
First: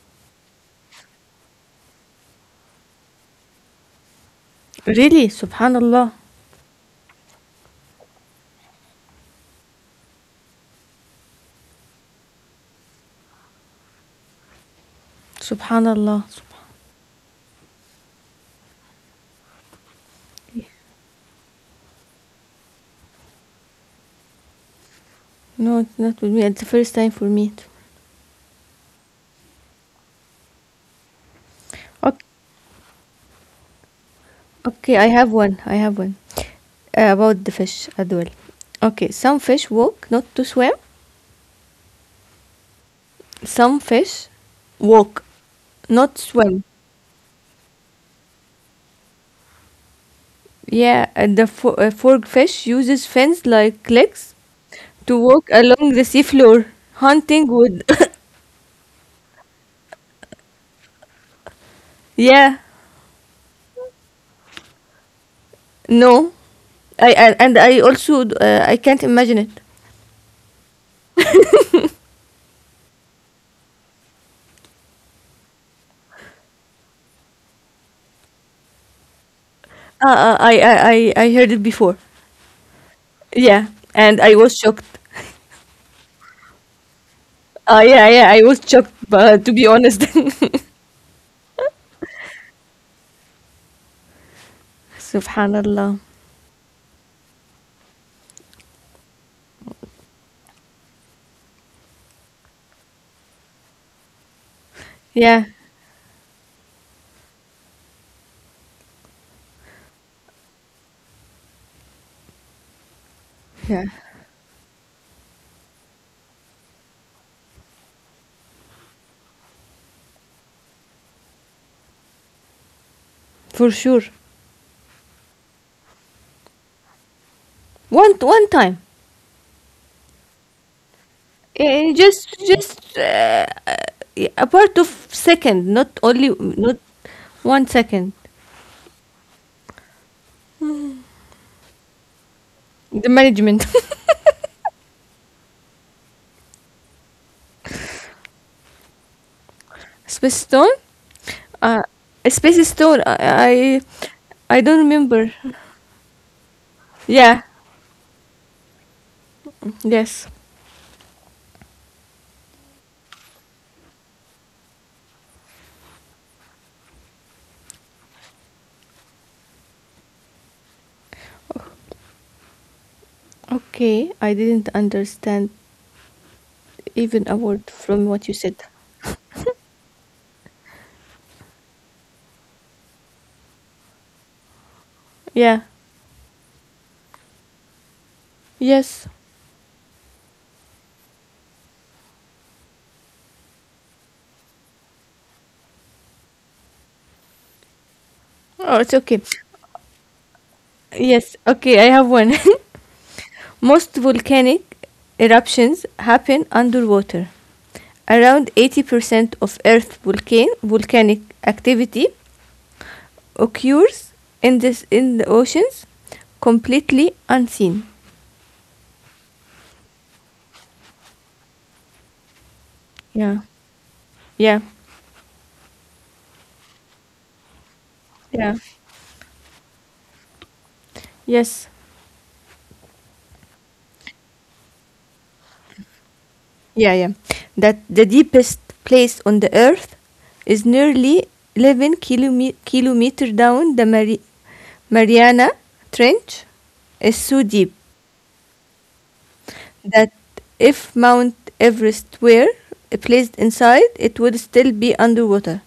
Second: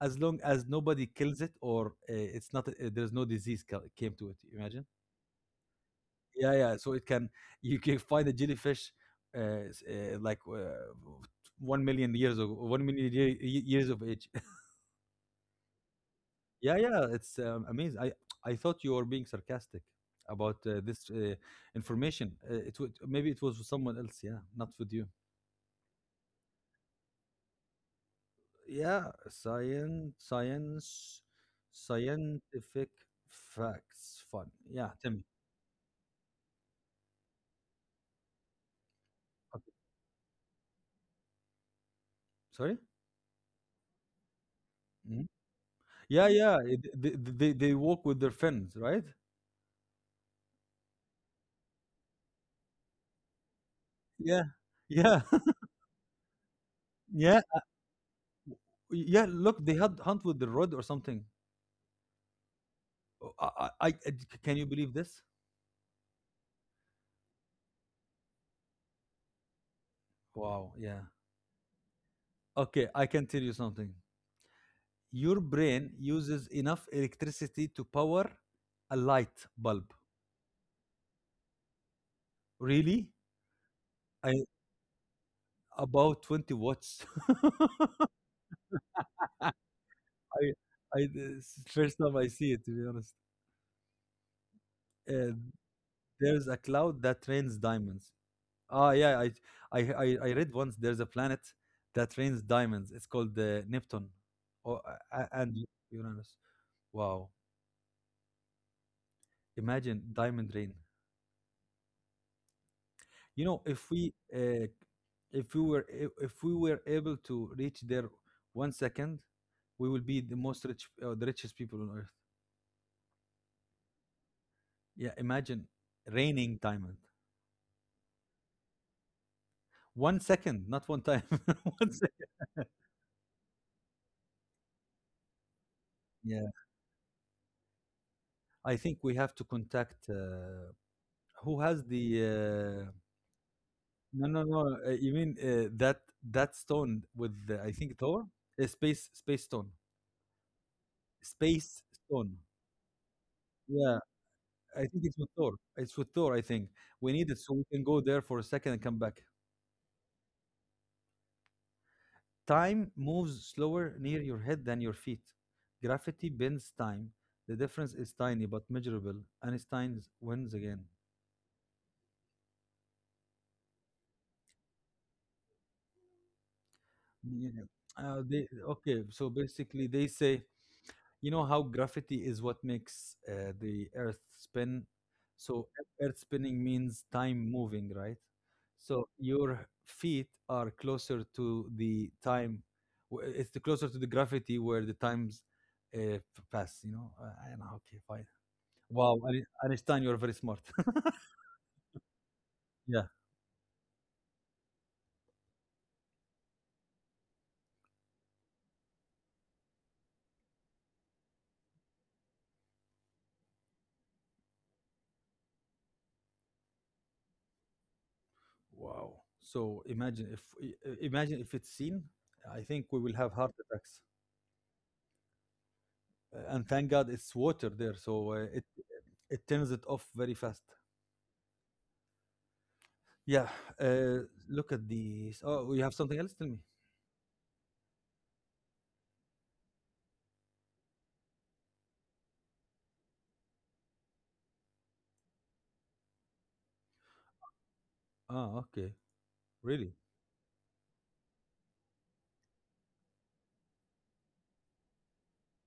Speaker 1: as long as nobody kills it or it's not, there's no disease came to it, imagine.
Speaker 2: Really, Subhanallah,
Speaker 1: Yeah, yeah, so it can, you can find a jellyfish, uh, like, 1 million years, of 1 million years of age.
Speaker 2: Subhanallah, Subhanallah.
Speaker 1: Yeah, yeah, it's amazing. I thought you were being sarcastic about, this, information, it would, maybe it was with someone else. Yeah, not with you.
Speaker 2: No, it's not with me. It's the first time for me.
Speaker 1: Yeah, science
Speaker 2: Okay,
Speaker 1: scientific facts fun. Yeah,
Speaker 2: okay. I
Speaker 1: tell me.
Speaker 2: have one. I have one about the fish as well. Okay, some fish
Speaker 1: Okay.
Speaker 2: walk, not to swim.
Speaker 1: Sorry?
Speaker 2: Some fish walk,
Speaker 1: Mhm.
Speaker 2: not
Speaker 1: Yeah, yeah,
Speaker 2: swim.
Speaker 1: they walk with their fins, right?
Speaker 2: Yeah, and the fo- fork fish uses fins like legs
Speaker 1: Yeah.
Speaker 2: to
Speaker 1: Yeah.
Speaker 2: walk along the seafloor
Speaker 1: Yeah,
Speaker 2: hunting wood.
Speaker 1: yeah, look, they had hunt with the rod or something.
Speaker 2: Yeah.
Speaker 1: Oh, I, can you believe this?
Speaker 2: No, I, I and I also I can't imagine it.
Speaker 1: Wow, yeah. Okay, I can tell you something. Your brain uses enough electricity to power a light bulb.
Speaker 2: I heard it before.
Speaker 1: Really?
Speaker 2: Yeah, and I
Speaker 1: I,
Speaker 2: was shocked.
Speaker 1: about 20 watts.
Speaker 2: Yeah, yeah, I was shocked, but to be honest.
Speaker 1: I I this first time I see it, to be honest. Uh,
Speaker 2: Subhanallah.
Speaker 1: there's a cloud that rains diamonds. Ah, yeah, I I read once there's a planet that rains diamonds. It's called Neptune, or
Speaker 2: Yeah,
Speaker 1: and Uranus. Wow, imagine diamond rain. You know,
Speaker 2: yeah,
Speaker 1: if we if we were able to reach there 1 second, we will be the most rich, the richest people on earth.
Speaker 2: for sure.
Speaker 1: Yeah, imagine raining diamond.
Speaker 2: One one time.
Speaker 1: 1 second, not one time.
Speaker 2: Eh,
Speaker 1: 1 second.
Speaker 2: just a part of second, not only
Speaker 1: Yeah.
Speaker 2: not 1 second.
Speaker 1: I think we have to contact who has the
Speaker 2: The management.
Speaker 1: no, no, no. You mean that stone with the, I think Thor, space stone,
Speaker 2: Swiss stone. Uh,
Speaker 1: space stone.
Speaker 2: Space Stone. I
Speaker 1: Yeah,
Speaker 2: I don't
Speaker 1: I think it's with
Speaker 2: remember.
Speaker 1: Thor. It's with Thor. I think we need it
Speaker 2: Yeah.
Speaker 1: so we can go there for a second and come back.
Speaker 2: Yes.
Speaker 1: Time moves slower near your head than your feet. Gravity bends time. The difference is tiny but measurable. Einstein wins again.
Speaker 2: Okay. I didn't understand even a
Speaker 1: Yeah.
Speaker 2: word from what you
Speaker 1: They,
Speaker 2: said.
Speaker 1: okay. So basically, they say, you know how gravity is what makes the Earth spin.
Speaker 2: Yeah.
Speaker 1: So Earth spinning means time moving, right?
Speaker 2: Yes.
Speaker 1: So your feet are closer to the time. It's the closer to the gravity where the times pass. You know. I know. Okay, fine.
Speaker 2: Oh, it's
Speaker 1: Wow,
Speaker 2: okay.
Speaker 1: Einstein, you're very smart.
Speaker 2: Yes. Okay. I have one.
Speaker 1: Yeah.
Speaker 2: Most volcanic eruptions happen underwater. Around 80% of Earth volcan- volcanic activity occurs in the oceans, completely unseen.
Speaker 1: Wow. So imagine if imagine if it's seen, I think we will have
Speaker 2: Yeah.
Speaker 1: heart attacks.
Speaker 2: Yeah.
Speaker 1: And thank God it's water there, so
Speaker 2: Yeah.
Speaker 1: it turns it off very fast.
Speaker 2: Yes.
Speaker 1: Yeah. Uh, Look at these. Oh, you have something else? Tell me.
Speaker 2: Yeah, yeah. That the deepest place on the earth is nearly 11 kilome- kilometer down the Mari- Mariana Trench is so deep
Speaker 1: Ah, okay. Really?
Speaker 2: that if Mount Everest were placed inside, it would still be underwater.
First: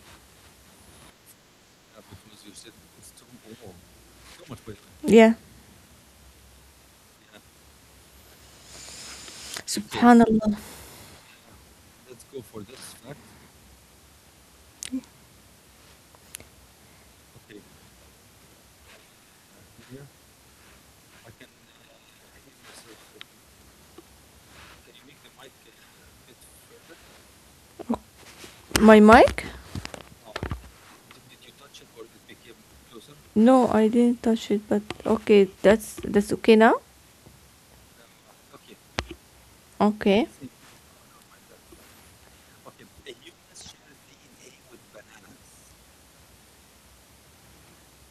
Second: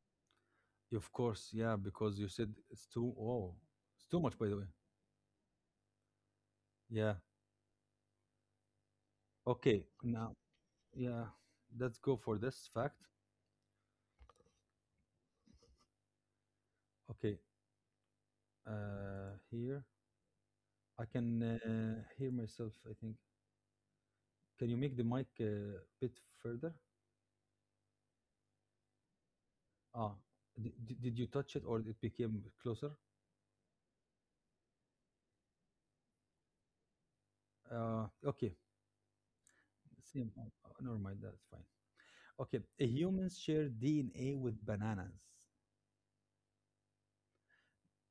Speaker 1: Of course. Yeah, because you said it's too. Oh, it's too much, by the way.
Speaker 2: Yeah.
Speaker 1: Yeah. Okay. Now,
Speaker 2: Subhanallah.
Speaker 1: yeah. Let's go for this fact. Okay. Here I can hear myself, I think. Can you make the mic a bit further?
Speaker 2: My mic?
Speaker 1: Ah, did, did you touch it or it became closer?
Speaker 2: No, I didn't touch it, but okay, that's okay now.
Speaker 1: Okay.
Speaker 2: Okay.
Speaker 1: Same. Oh, oh, never mind. That's fine. Okay. Humans share DNA with bananas,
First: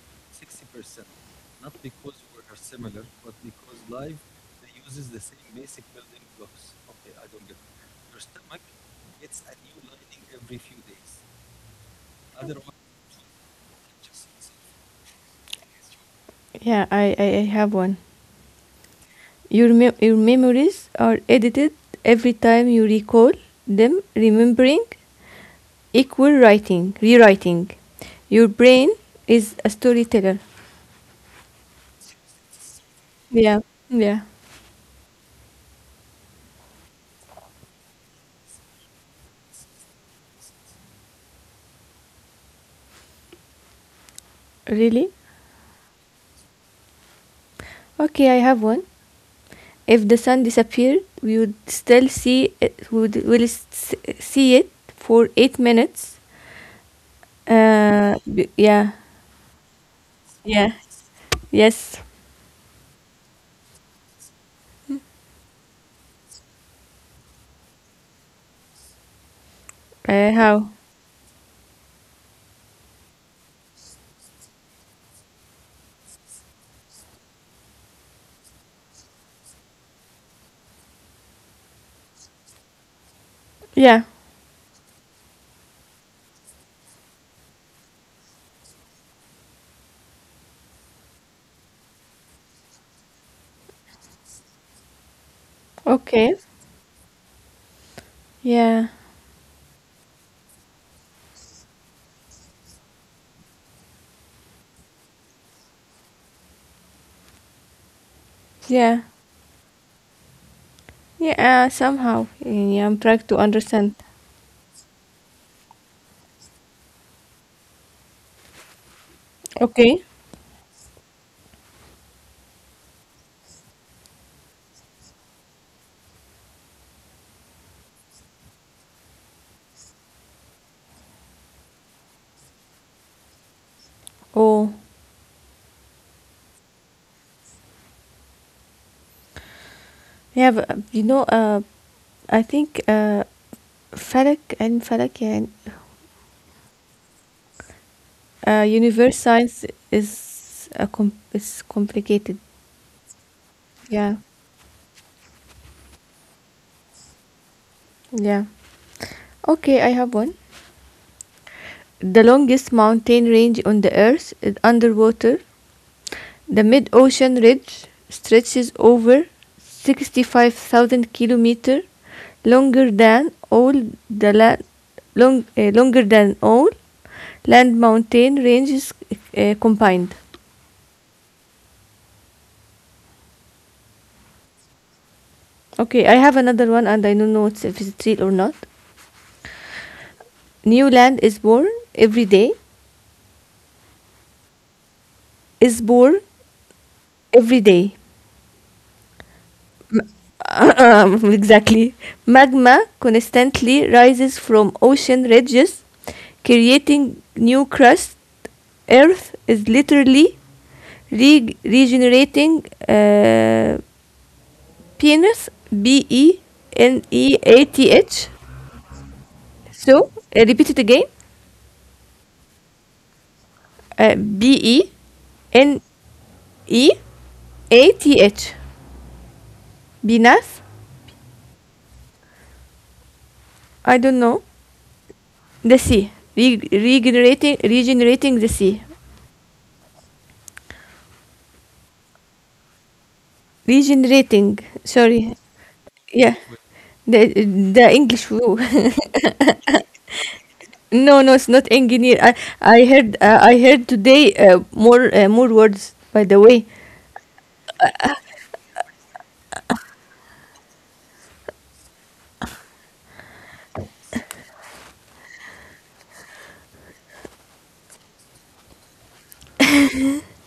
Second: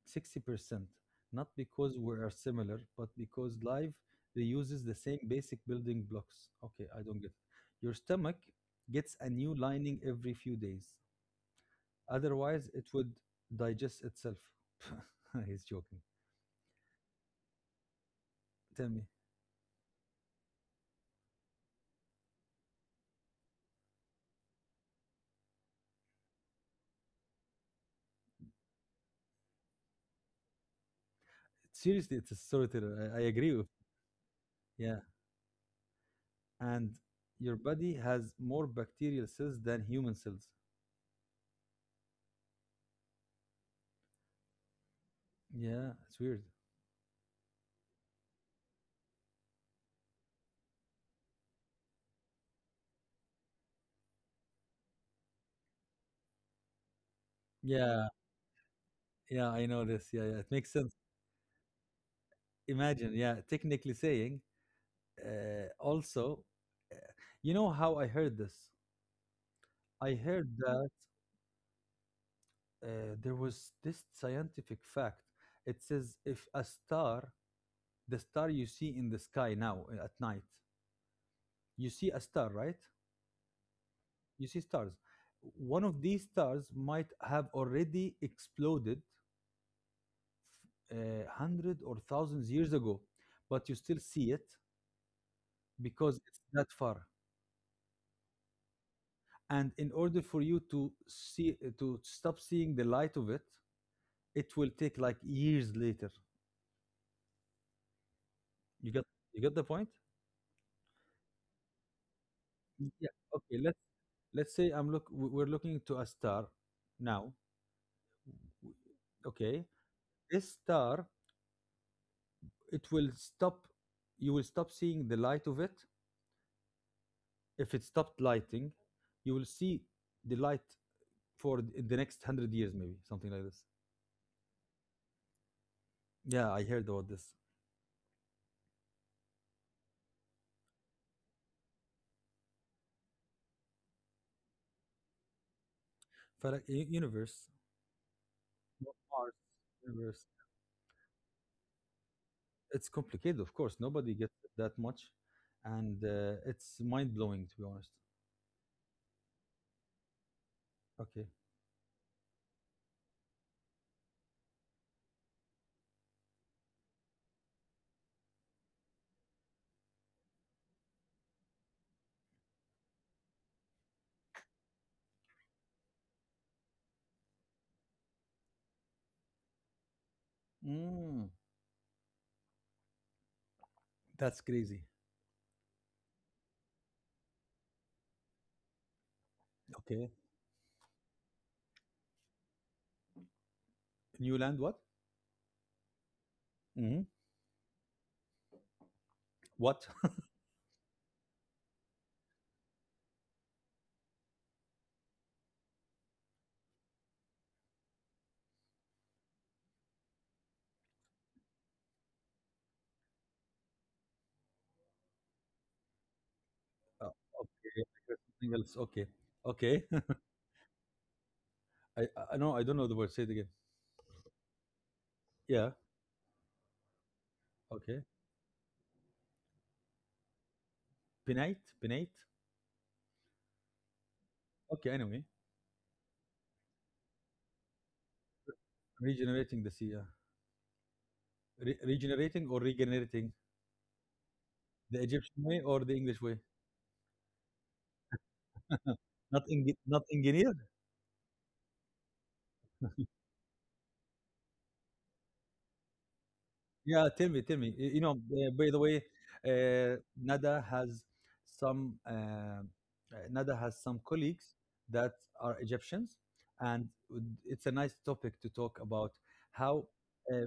Speaker 1: 60%. Not because we are similar, but because life reuses the same basic building blocks. Okay, I don't get it. Your stomach gets a new lining every few days. Otherwise, it would digest itself. He's joking.
Speaker 2: Yeah, I have one.
Speaker 1: Tell me.
Speaker 2: Your, mem- your memories are edited every time you recall them, remembering equal writing, rewriting. Your brain is a storyteller.
Speaker 1: Seriously, it's a storyteller. I agree
Speaker 2: Yeah,
Speaker 1: with.
Speaker 2: yeah.
Speaker 1: Yeah. And your body has more bacterial cells than human cells.
Speaker 2: Really?
Speaker 1: Yeah, it's weird.
Speaker 2: Okay, I have one. If the sun disappeared, we would still see it, would will s- see it for 8 minutes.
Speaker 1: Yeah,
Speaker 2: B- yeah,
Speaker 1: yeah, I know this. Yeah, yeah, it makes
Speaker 2: yeah,
Speaker 1: sense.
Speaker 2: yes.
Speaker 1: Imagine, yeah, technically saying, also, uh, you know how I heard this? I heard
Speaker 2: How?
Speaker 1: that uh, there was this scientific fact. It says if a star, the star you see in the sky now at night, you see a star, right?
Speaker 2: Yeah.
Speaker 1: You see stars. One of these stars might have already exploded hundred or thousands years ago, but you still see it because
Speaker 2: Okay.
Speaker 1: it's that far.
Speaker 2: Yeah.
Speaker 1: And in order for you to see to stop seeing the light of it, it will take like years later. You
Speaker 2: Yeah.
Speaker 1: got you got the point.
Speaker 2: Yeah, somehow. Yeah, I'm
Speaker 1: Yeah,
Speaker 2: trying to
Speaker 1: okay. let's
Speaker 2: understand.
Speaker 1: let's say we're looking to a star now. Okay,
Speaker 2: Okay.
Speaker 1: this star, it will stop, you will stop seeing the light of it. If it stopped lighting, you will see the light for in the next 100 years, maybe something like this.
Speaker 2: Oh,
Speaker 1: Yeah, I heard about this.
Speaker 2: yeah, but, you know, I think Falak and Falak, yeah, and,
Speaker 1: For universe,
Speaker 2: universe
Speaker 1: Mars,
Speaker 2: science
Speaker 1: universe.
Speaker 2: is a com is complicated.
Speaker 1: It's complicated, of course. Nobody
Speaker 2: Yeah,
Speaker 1: gets it that much, and it's mind blowing, to be honest.
Speaker 2: yeah. Okay, I have one.
Speaker 1: Okay.
Speaker 2: The longest mountain range on the earth is underwater. The mid-ocean ridge stretches over 65,000 kilometer, longer than all the land, long, longer than all land mountain ranges combined.
Speaker 1: Mm, that's crazy.
Speaker 2: Okay, I have another one, and I don't know if it's real or not.
Speaker 1: Okay.
Speaker 2: New land is born every day,
Speaker 1: New land? What?
Speaker 2: is born
Speaker 1: Hmm.
Speaker 2: every day.
Speaker 1: What?
Speaker 2: Uh, Um, exactly. Magma constantly rises from ocean ridges, creating new crust. Earth is literally re- regenerating penis, B E N
Speaker 1: Uh,
Speaker 2: E A
Speaker 1: okay.
Speaker 2: T H.
Speaker 1: Something else. Okay. Okay.
Speaker 2: So, repeat it again
Speaker 1: I I know. I don't know the word. Say it again.
Speaker 2: B E
Speaker 1: Yeah.
Speaker 2: N E A
Speaker 1: Okay.
Speaker 2: T H. Venus?
Speaker 1: Pinate. Pinate.
Speaker 2: I don't know.
Speaker 1: Okay. Anyway,
Speaker 2: The sea. Re- regenerating, regenerating the sea.
Speaker 1: regenerating the sea. Yeah. Regenerating or regenerating
Speaker 2: Regenerating.
Speaker 1: the
Speaker 2: Sorry.
Speaker 1: Egyptian way or the English
Speaker 2: Yeah.
Speaker 1: way?
Speaker 2: The the English flu.
Speaker 1: Not in, not engineer.
Speaker 2: No, no, it's not engineer. I heard, I heard today, more words. By the way,
Speaker 1: Yeah, tell me, tell me. You know, by the way, uh, Nada has some uh, uh, Nada has some colleagues that are Egyptians, and would- it's a nice topic to talk about how uh,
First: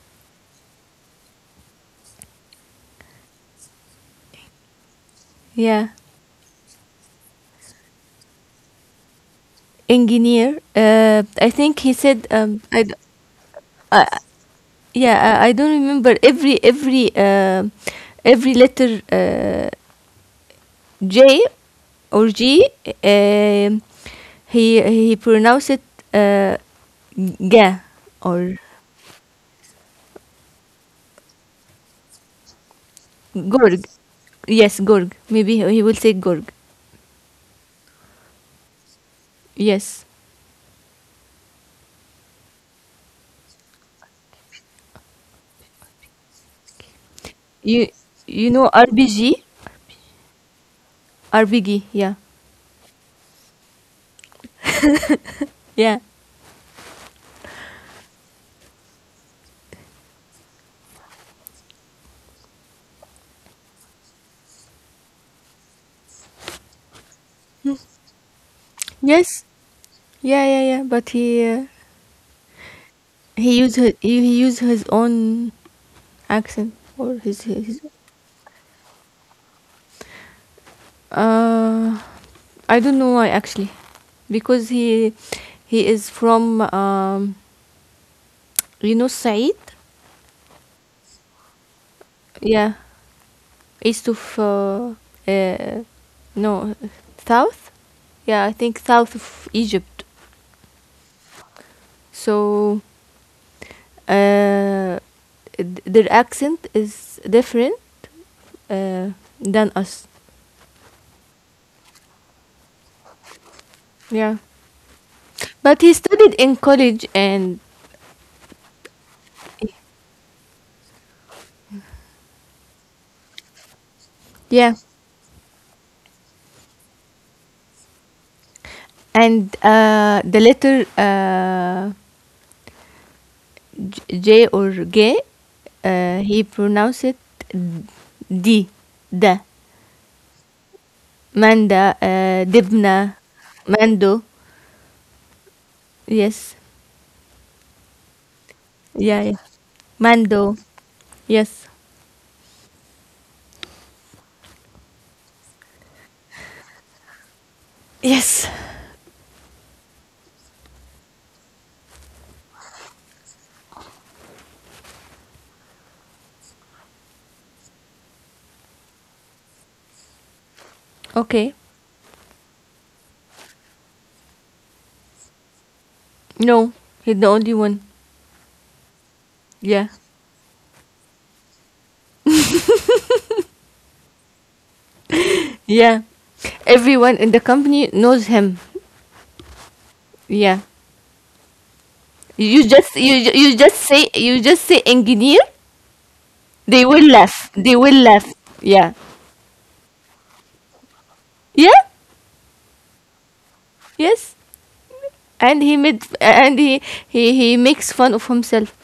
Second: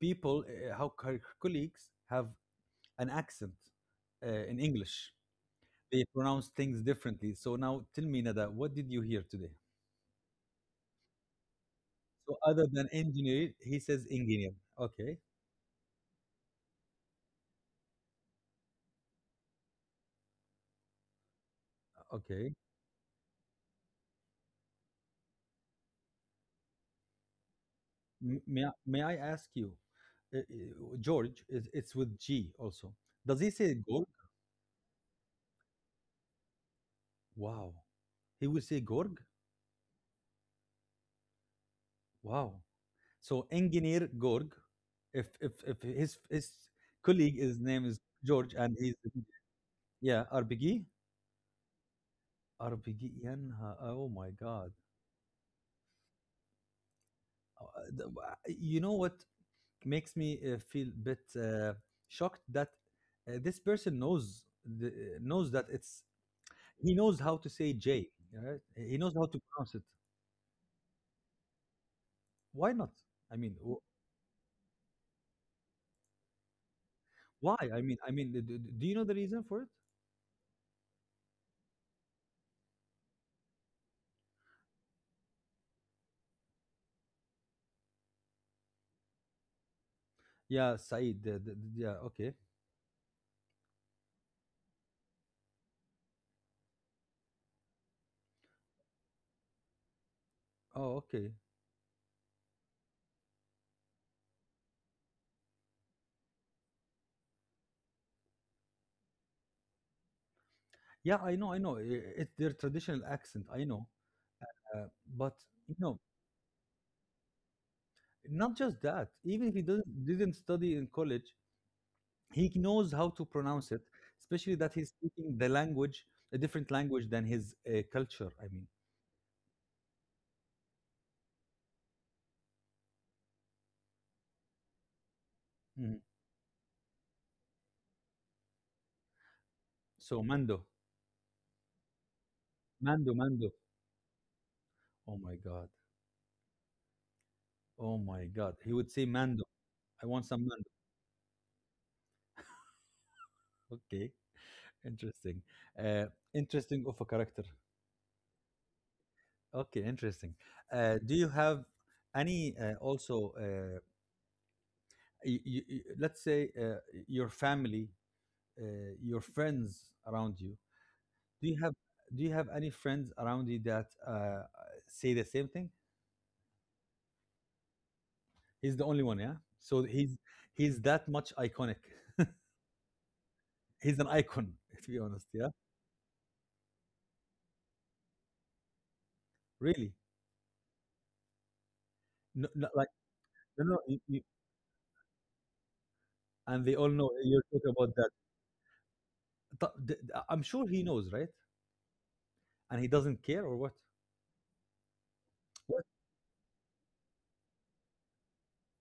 Speaker 1: people, how colleagues have an accent in English.
Speaker 2: yeah,
Speaker 1: They pronounce things differently. So now, tell me, Nada, what did you hear today?
Speaker 2: engineer. I think he said,
Speaker 1: So
Speaker 2: um,
Speaker 1: other than engineer, he says
Speaker 2: I-
Speaker 1: engineer. Okay,
Speaker 2: yeah, I don't remember every letter, J or
Speaker 1: okay.
Speaker 2: G. Um, he pronounced it, uh, ga, or
Speaker 1: May I ask you, uh, uh, George, is it's with G also. Does he say
Speaker 2: Gurg.
Speaker 1: Gorg?
Speaker 2: Yes, Gurg. Maybe he will say Gurg.
Speaker 1: Wow. He will say Gorg?
Speaker 2: Yes.
Speaker 1: Wow. So engineer Gorg, if his colleague, his name
Speaker 2: You
Speaker 1: is
Speaker 2: you
Speaker 1: George
Speaker 2: know
Speaker 1: and he's
Speaker 2: RBG?
Speaker 1: yeah, Arbigi?
Speaker 2: RBG, yeah.
Speaker 1: Arbigi Yanha. Oh my God.
Speaker 2: Yeah.
Speaker 1: Uh, You know what makes me feel a bit shocked that this person knows knows that it's he knows how to say J. Right? He knows how to
Speaker 2: Yes.
Speaker 1: pronounce it.
Speaker 2: Yeah, yeah, yeah. But he,
Speaker 1: Why not? I mean,
Speaker 2: he used
Speaker 1: wh-
Speaker 2: his, he used his own accent or
Speaker 1: why?
Speaker 2: his
Speaker 1: I mean, do you know the reason for it?
Speaker 2: uh, I don't know why actually. Because he is from, um, you know Said?
Speaker 1: Yeah, Said. Yeah, okay.
Speaker 2: Yeah. East of uh no, south? Yeah, I think south of Egypt.
Speaker 1: Oh, okay.
Speaker 2: So uh, th- their accent is different uh, than us.
Speaker 1: Yeah, I know, I know. It's their traditional accent. I know,
Speaker 2: Yeah,
Speaker 1: but you
Speaker 2: but he
Speaker 1: know,
Speaker 2: studied in college and
Speaker 1: not just that. Even if he doesn't didn't study in college, he knows how to pronounce it. Especially that
Speaker 2: yeah,
Speaker 1: he's speaking the language, a different language than his culture. I mean,
Speaker 2: and the letter, J or G,
Speaker 1: mhm.
Speaker 2: he pronounced it D, da,
Speaker 1: So Mando,
Speaker 2: manda, dibna,
Speaker 1: Mando, Mando.
Speaker 2: mando.
Speaker 1: Oh my God.
Speaker 2: Yes,
Speaker 1: Oh my God. He would say
Speaker 2: yeah, yeah,
Speaker 1: Mando. I want some
Speaker 2: mando.
Speaker 1: Mando.
Speaker 2: Yes,
Speaker 1: Okay. Interesting. Uh, interesting of a character.
Speaker 2: yes.
Speaker 1: Okay. Interesting. Do you have any also, let's say your family, uh, your friends around you? Do
Speaker 2: Okay,
Speaker 1: you have do you have any friends around you that say the same thing?
Speaker 2: no, he's the only one.
Speaker 1: He's the only one, yeah. So
Speaker 2: Yeah.
Speaker 1: he's that much iconic. He's an icon, to be honest. Yeah,
Speaker 2: Yeah. Everyone in the company knows him.
Speaker 1: really.
Speaker 2: Yeah.
Speaker 1: No,
Speaker 2: You
Speaker 1: no, like
Speaker 2: just you
Speaker 1: no,
Speaker 2: just
Speaker 1: no.
Speaker 2: say
Speaker 1: You,
Speaker 2: engineer,
Speaker 1: and they
Speaker 2: they
Speaker 1: all
Speaker 2: will
Speaker 1: know, "Hey, you're
Speaker 2: laugh.
Speaker 1: talking
Speaker 2: They
Speaker 1: about
Speaker 2: will
Speaker 1: that."
Speaker 2: laugh. Yeah.
Speaker 1: Th- I'm sure he knows, right?
Speaker 2: Yeah.
Speaker 1: And he doesn't care or what?
Speaker 2: Yes. And he
Speaker 1: What?
Speaker 2: made and he makes fun of himself.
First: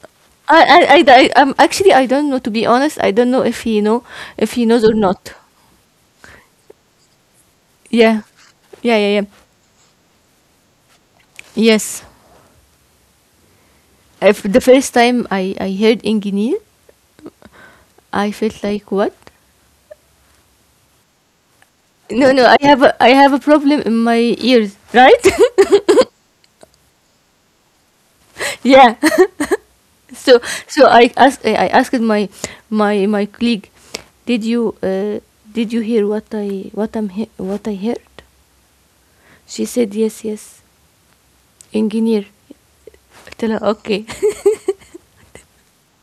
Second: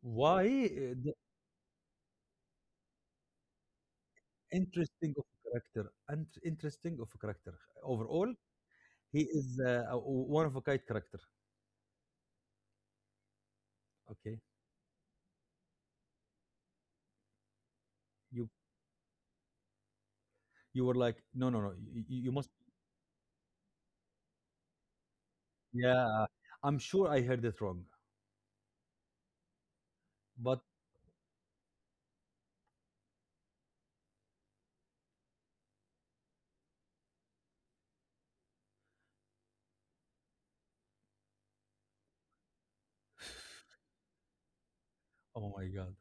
Speaker 1: Why
Speaker 2: I I, I,
Speaker 1: the
Speaker 2: I actually I don't know, to be honest. I don't know if he knows or
Speaker 1: interesting of
Speaker 2: not.
Speaker 1: a character? And interesting of a character
Speaker 2: Yeah.
Speaker 1: overall.
Speaker 2: Yeah, yeah,
Speaker 1: He
Speaker 2: yeah.
Speaker 1: is one of a kind character.
Speaker 2: Yes.
Speaker 1: Okay,
Speaker 2: If the first time I heard engineer, I
Speaker 1: you
Speaker 2: felt like what?
Speaker 1: you were like, no, no, no. You,
Speaker 2: No,
Speaker 1: you
Speaker 2: no,
Speaker 1: must.
Speaker 2: I have a problem in my ears, right?
Speaker 1: Yeah, I'm sure I heard it wrong,
Speaker 2: Yeah. So
Speaker 1: but
Speaker 2: so I asked, I asked my my colleague, did you, did you hear what I'm he- what I heard? She said yes, yes. Engineer. I tell her okay.
Speaker 1: oh my god,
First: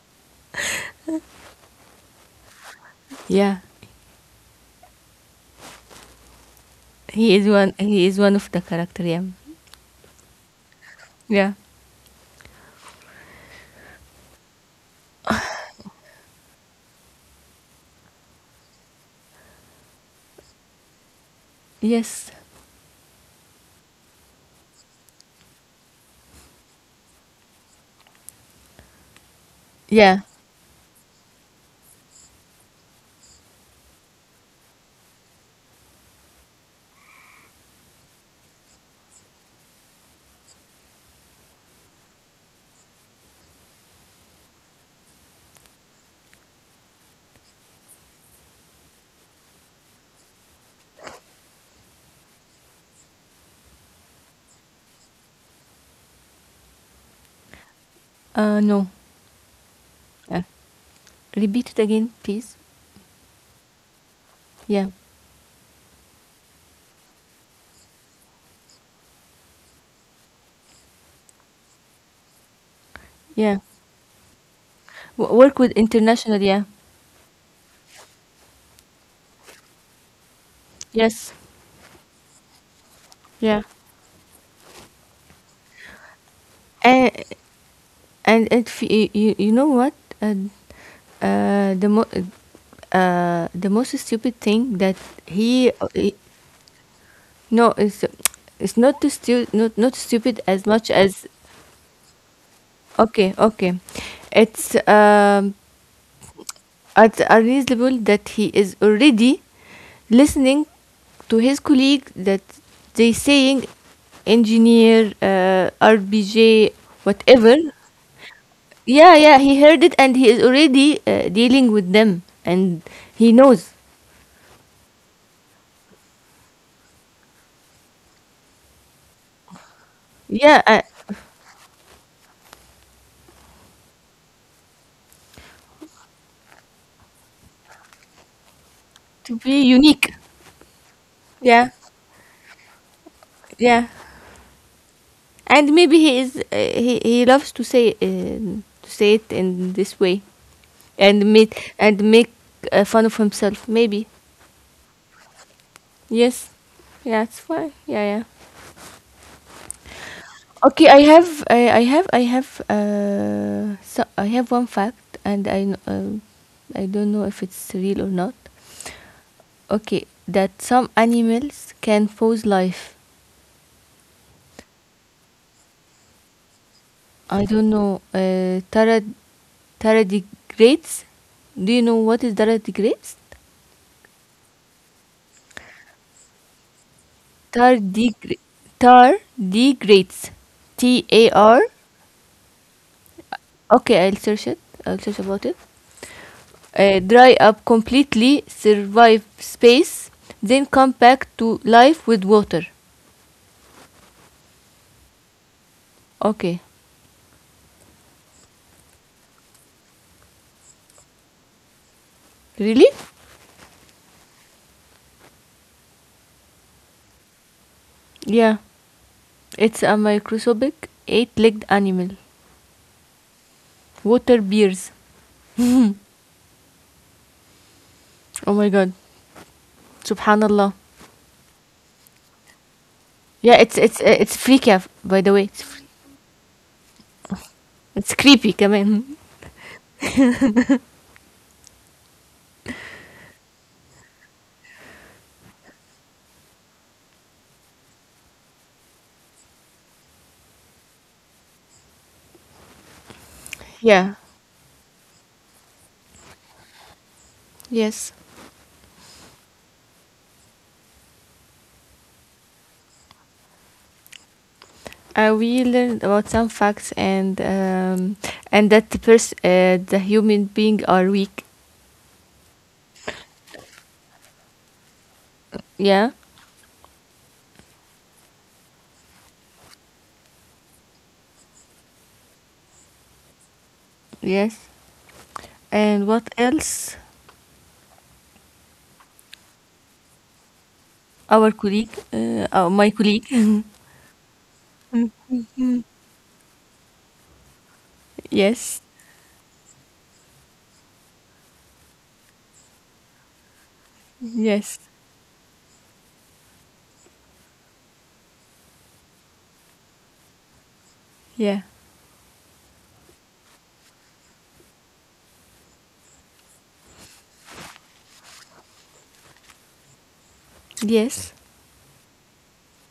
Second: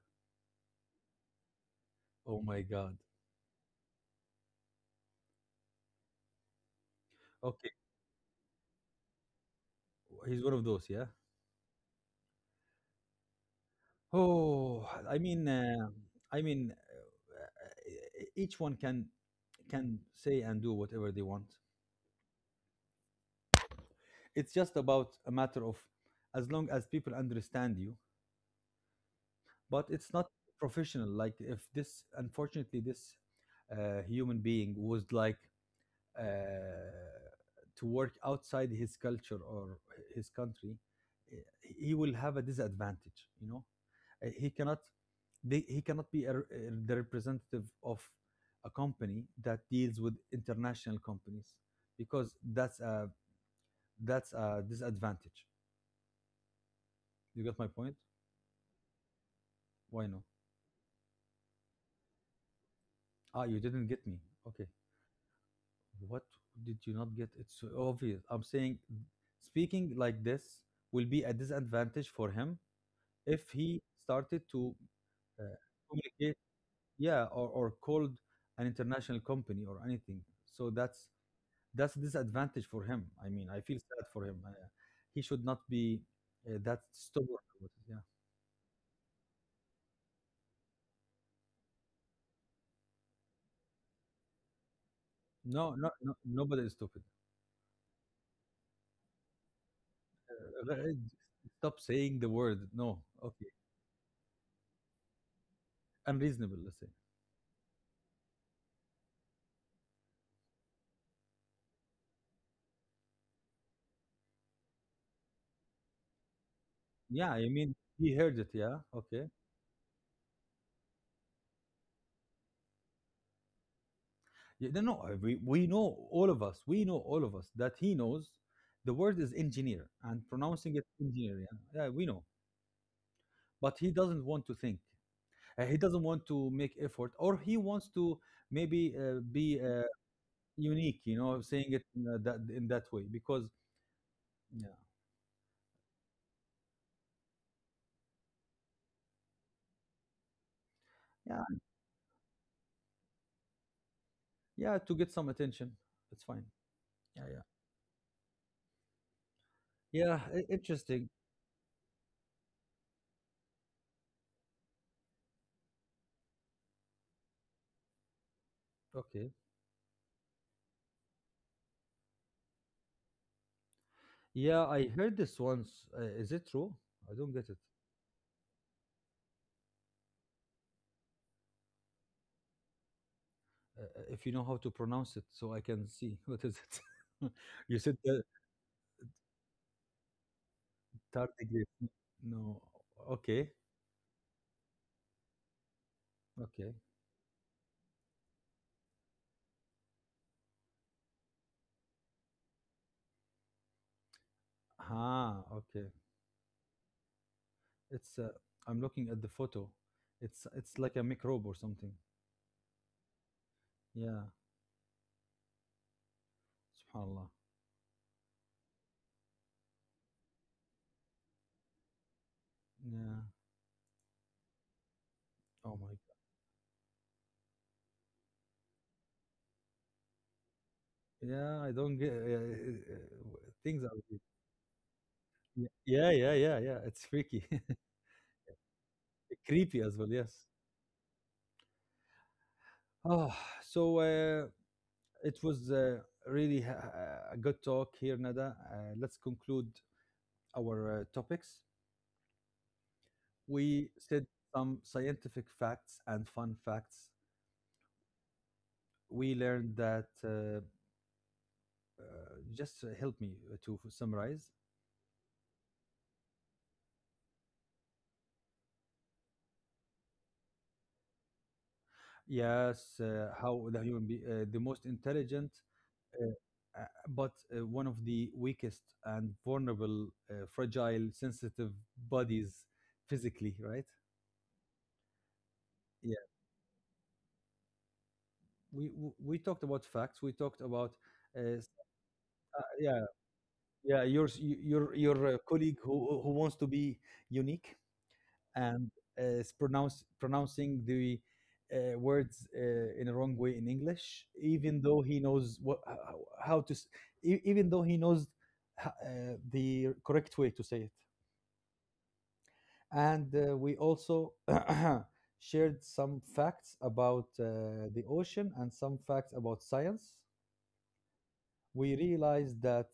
Speaker 1: oh my god.
Speaker 2: Yeah.
Speaker 1: Okay,
Speaker 2: He is one of the character. Yeah.
Speaker 1: he's one of those. Yeah.
Speaker 2: Yeah.
Speaker 1: Oh, I mean, each one can say and do whatever they want.
Speaker 2: Yes.
Speaker 1: It's just about a matter of as long as people understand you, but it's
Speaker 2: Yeah.
Speaker 1: not professional. Like if this, unfortunately, this human being was like uh, to work outside his culture or his country, eh, he will have a disadvantage. You know, he cannot, he cannot be a the representative of a company that deals with international companies because that's a disadvantage. You got my point?
Speaker 2: Uh, no.
Speaker 1: Why no?
Speaker 2: Yeah. Repeat it again, please.
Speaker 1: Ah, you didn't get me. Okay,
Speaker 2: Yeah.
Speaker 1: what did you not get? It's so obvious. I'm saying speaking like this will be a disadvantage for him if
Speaker 2: Yeah.
Speaker 1: he started to
Speaker 2: W-
Speaker 1: uh,
Speaker 2: work with
Speaker 1: communicate,
Speaker 2: international. Yeah.
Speaker 1: yeah, or called an international company or anything. So
Speaker 2: Yes.
Speaker 1: that's disadvantage for him. I mean, I
Speaker 2: Yeah.
Speaker 1: feel sad for him. He should not be that
Speaker 2: Uh,
Speaker 1: stubborn about it, yeah.
Speaker 2: and it fe- you know what, uh, uh, the mo- the most stupid thing that
Speaker 1: No, no, no,
Speaker 2: he-
Speaker 1: nobody is stupid.
Speaker 2: no it's not too stu- not not stupid as
Speaker 1: Uh, uh,
Speaker 2: much as,
Speaker 1: Stop saying the word. No.
Speaker 2: okay,
Speaker 1: Okay.
Speaker 2: okay, it's um,
Speaker 1: Unreasonable. Let's say.
Speaker 2: it's unreasonable that he is already listening to his colleague that they saying engineer, rbj,
Speaker 1: Yeah. I
Speaker 2: whatever.
Speaker 1: mean, he heard it. Yeah.
Speaker 2: Yeah,
Speaker 1: Okay.
Speaker 2: yeah, he heard it and he is already dealing with them and he knows.
Speaker 1: Yeah, no, no. We know all of us. We know all of us that he knows. The word is engineer and
Speaker 2: Yeah,
Speaker 1: pronouncing it engineer. Yeah. Yeah. We know. But he doesn't want to think. He doesn't want to make effort, or he wants to maybe
Speaker 2: to
Speaker 1: be
Speaker 2: be unique.
Speaker 1: unique, you know,
Speaker 2: Yeah,
Speaker 1: saying it in that in that way because
Speaker 2: yeah.
Speaker 1: yeah,
Speaker 2: And maybe he is he loves to say, to say it in this way and
Speaker 1: yeah,
Speaker 2: make, and make fun of himself maybe.
Speaker 1: yeah, to get some attention, it's fine.
Speaker 2: Yes.
Speaker 1: Yeah,
Speaker 2: Yeah,
Speaker 1: yeah,
Speaker 2: it's fine. Yeah, yeah.
Speaker 1: yeah.
Speaker 2: Okay,
Speaker 1: Interesting.
Speaker 2: I have uh, so I have one fact and I kn- I don't know if it's real or not.
Speaker 1: Okay.
Speaker 2: Okay, that some animals can pose life.
Speaker 1: Yeah, I heard this once. Is it true? I don't
Speaker 2: I
Speaker 1: get it.
Speaker 2: don't know. Tarad- tardigrades. Do you know what is tardigrades?
Speaker 1: If you know how to pronounce it, so I can see what is it. You said the
Speaker 2: Tardigra- tardigrades. T
Speaker 1: third
Speaker 2: A R.
Speaker 1: degree. No. Okay.
Speaker 2: Okay, I'll search it. I'll search about it.
Speaker 1: Okay.
Speaker 2: Dry up completely, survive space, then come back to life with water.
Speaker 1: Ah. Okay.
Speaker 2: Okay.
Speaker 1: It's. I'm looking at the photo. It's. It's like a microbe or something.
Speaker 2: Really?
Speaker 1: Yeah. Subhanallah.
Speaker 2: Yeah. It's a microscopic eight-legged animal.
Speaker 1: Yeah.
Speaker 2: Water bears.
Speaker 1: Oh my.
Speaker 2: Oh my god. Subhanallah.
Speaker 1: Yeah, I don't get yeah,
Speaker 2: Yeah, it's
Speaker 1: things are
Speaker 2: it's freaky af-, by the way. It's, fr-,
Speaker 1: yeah, yeah, yeah, yeah. It's freaky,
Speaker 2: it's creepy كمان.
Speaker 1: creepy as well. Yes. Oh, so it was really ha- a good talk here, Nada. Let's conclude our topics. We
Speaker 2: Yeah.
Speaker 1: said some scientific facts and fun facts.
Speaker 2: Yes.
Speaker 1: We learned that. Uh, just help me to summarize.
Speaker 2: We learned about some facts and, and that the pers-, the human being are weak.
Speaker 1: Yes, how the human be the most intelligent,
Speaker 2: Yeah.
Speaker 1: uh, uh, but one of the weakest and vulnerable, fragile, sensitive bodies physically, right?
Speaker 2: Yes. And
Speaker 1: Yeah,
Speaker 2: what else?
Speaker 1: we talked about facts. We talked about
Speaker 2: Our
Speaker 1: uh, s-
Speaker 2: colleague, my
Speaker 1: yeah
Speaker 2: colleague.
Speaker 1: yeah your your your colleague who wants to be unique,
Speaker 2: Yes.
Speaker 1: and pronounce pronouncing the words in a wrong way in English, even
Speaker 2: Yes.
Speaker 1: though he knows what how to even though he knows the correct way to say it.
Speaker 2: Yeah.
Speaker 1: And we also shared some facts about the ocean and some facts about science.
Speaker 2: Yes.
Speaker 1: We realized that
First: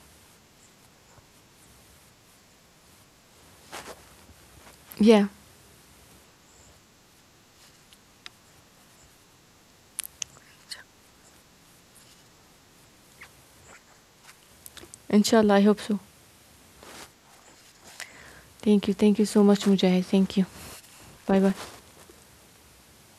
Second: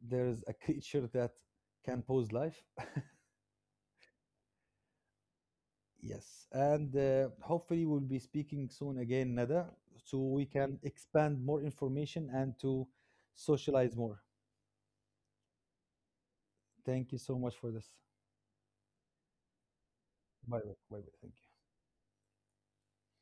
Speaker 1: there is a creature that can pose life.
Speaker 2: Yeah.
Speaker 1: Yes, and hopefully we'll be speaking soon again, Nada, so we can expand more information and to socialize more.
Speaker 2: Inshallah, I hope so.
Speaker 1: Thank you so much for this.
Speaker 2: Thank you. Thank you so much, Mujahid. Thank you.
Speaker 1: Bye bye. Bye bye. Thank
Speaker 2: Bye
Speaker 1: you.
Speaker 2: bye.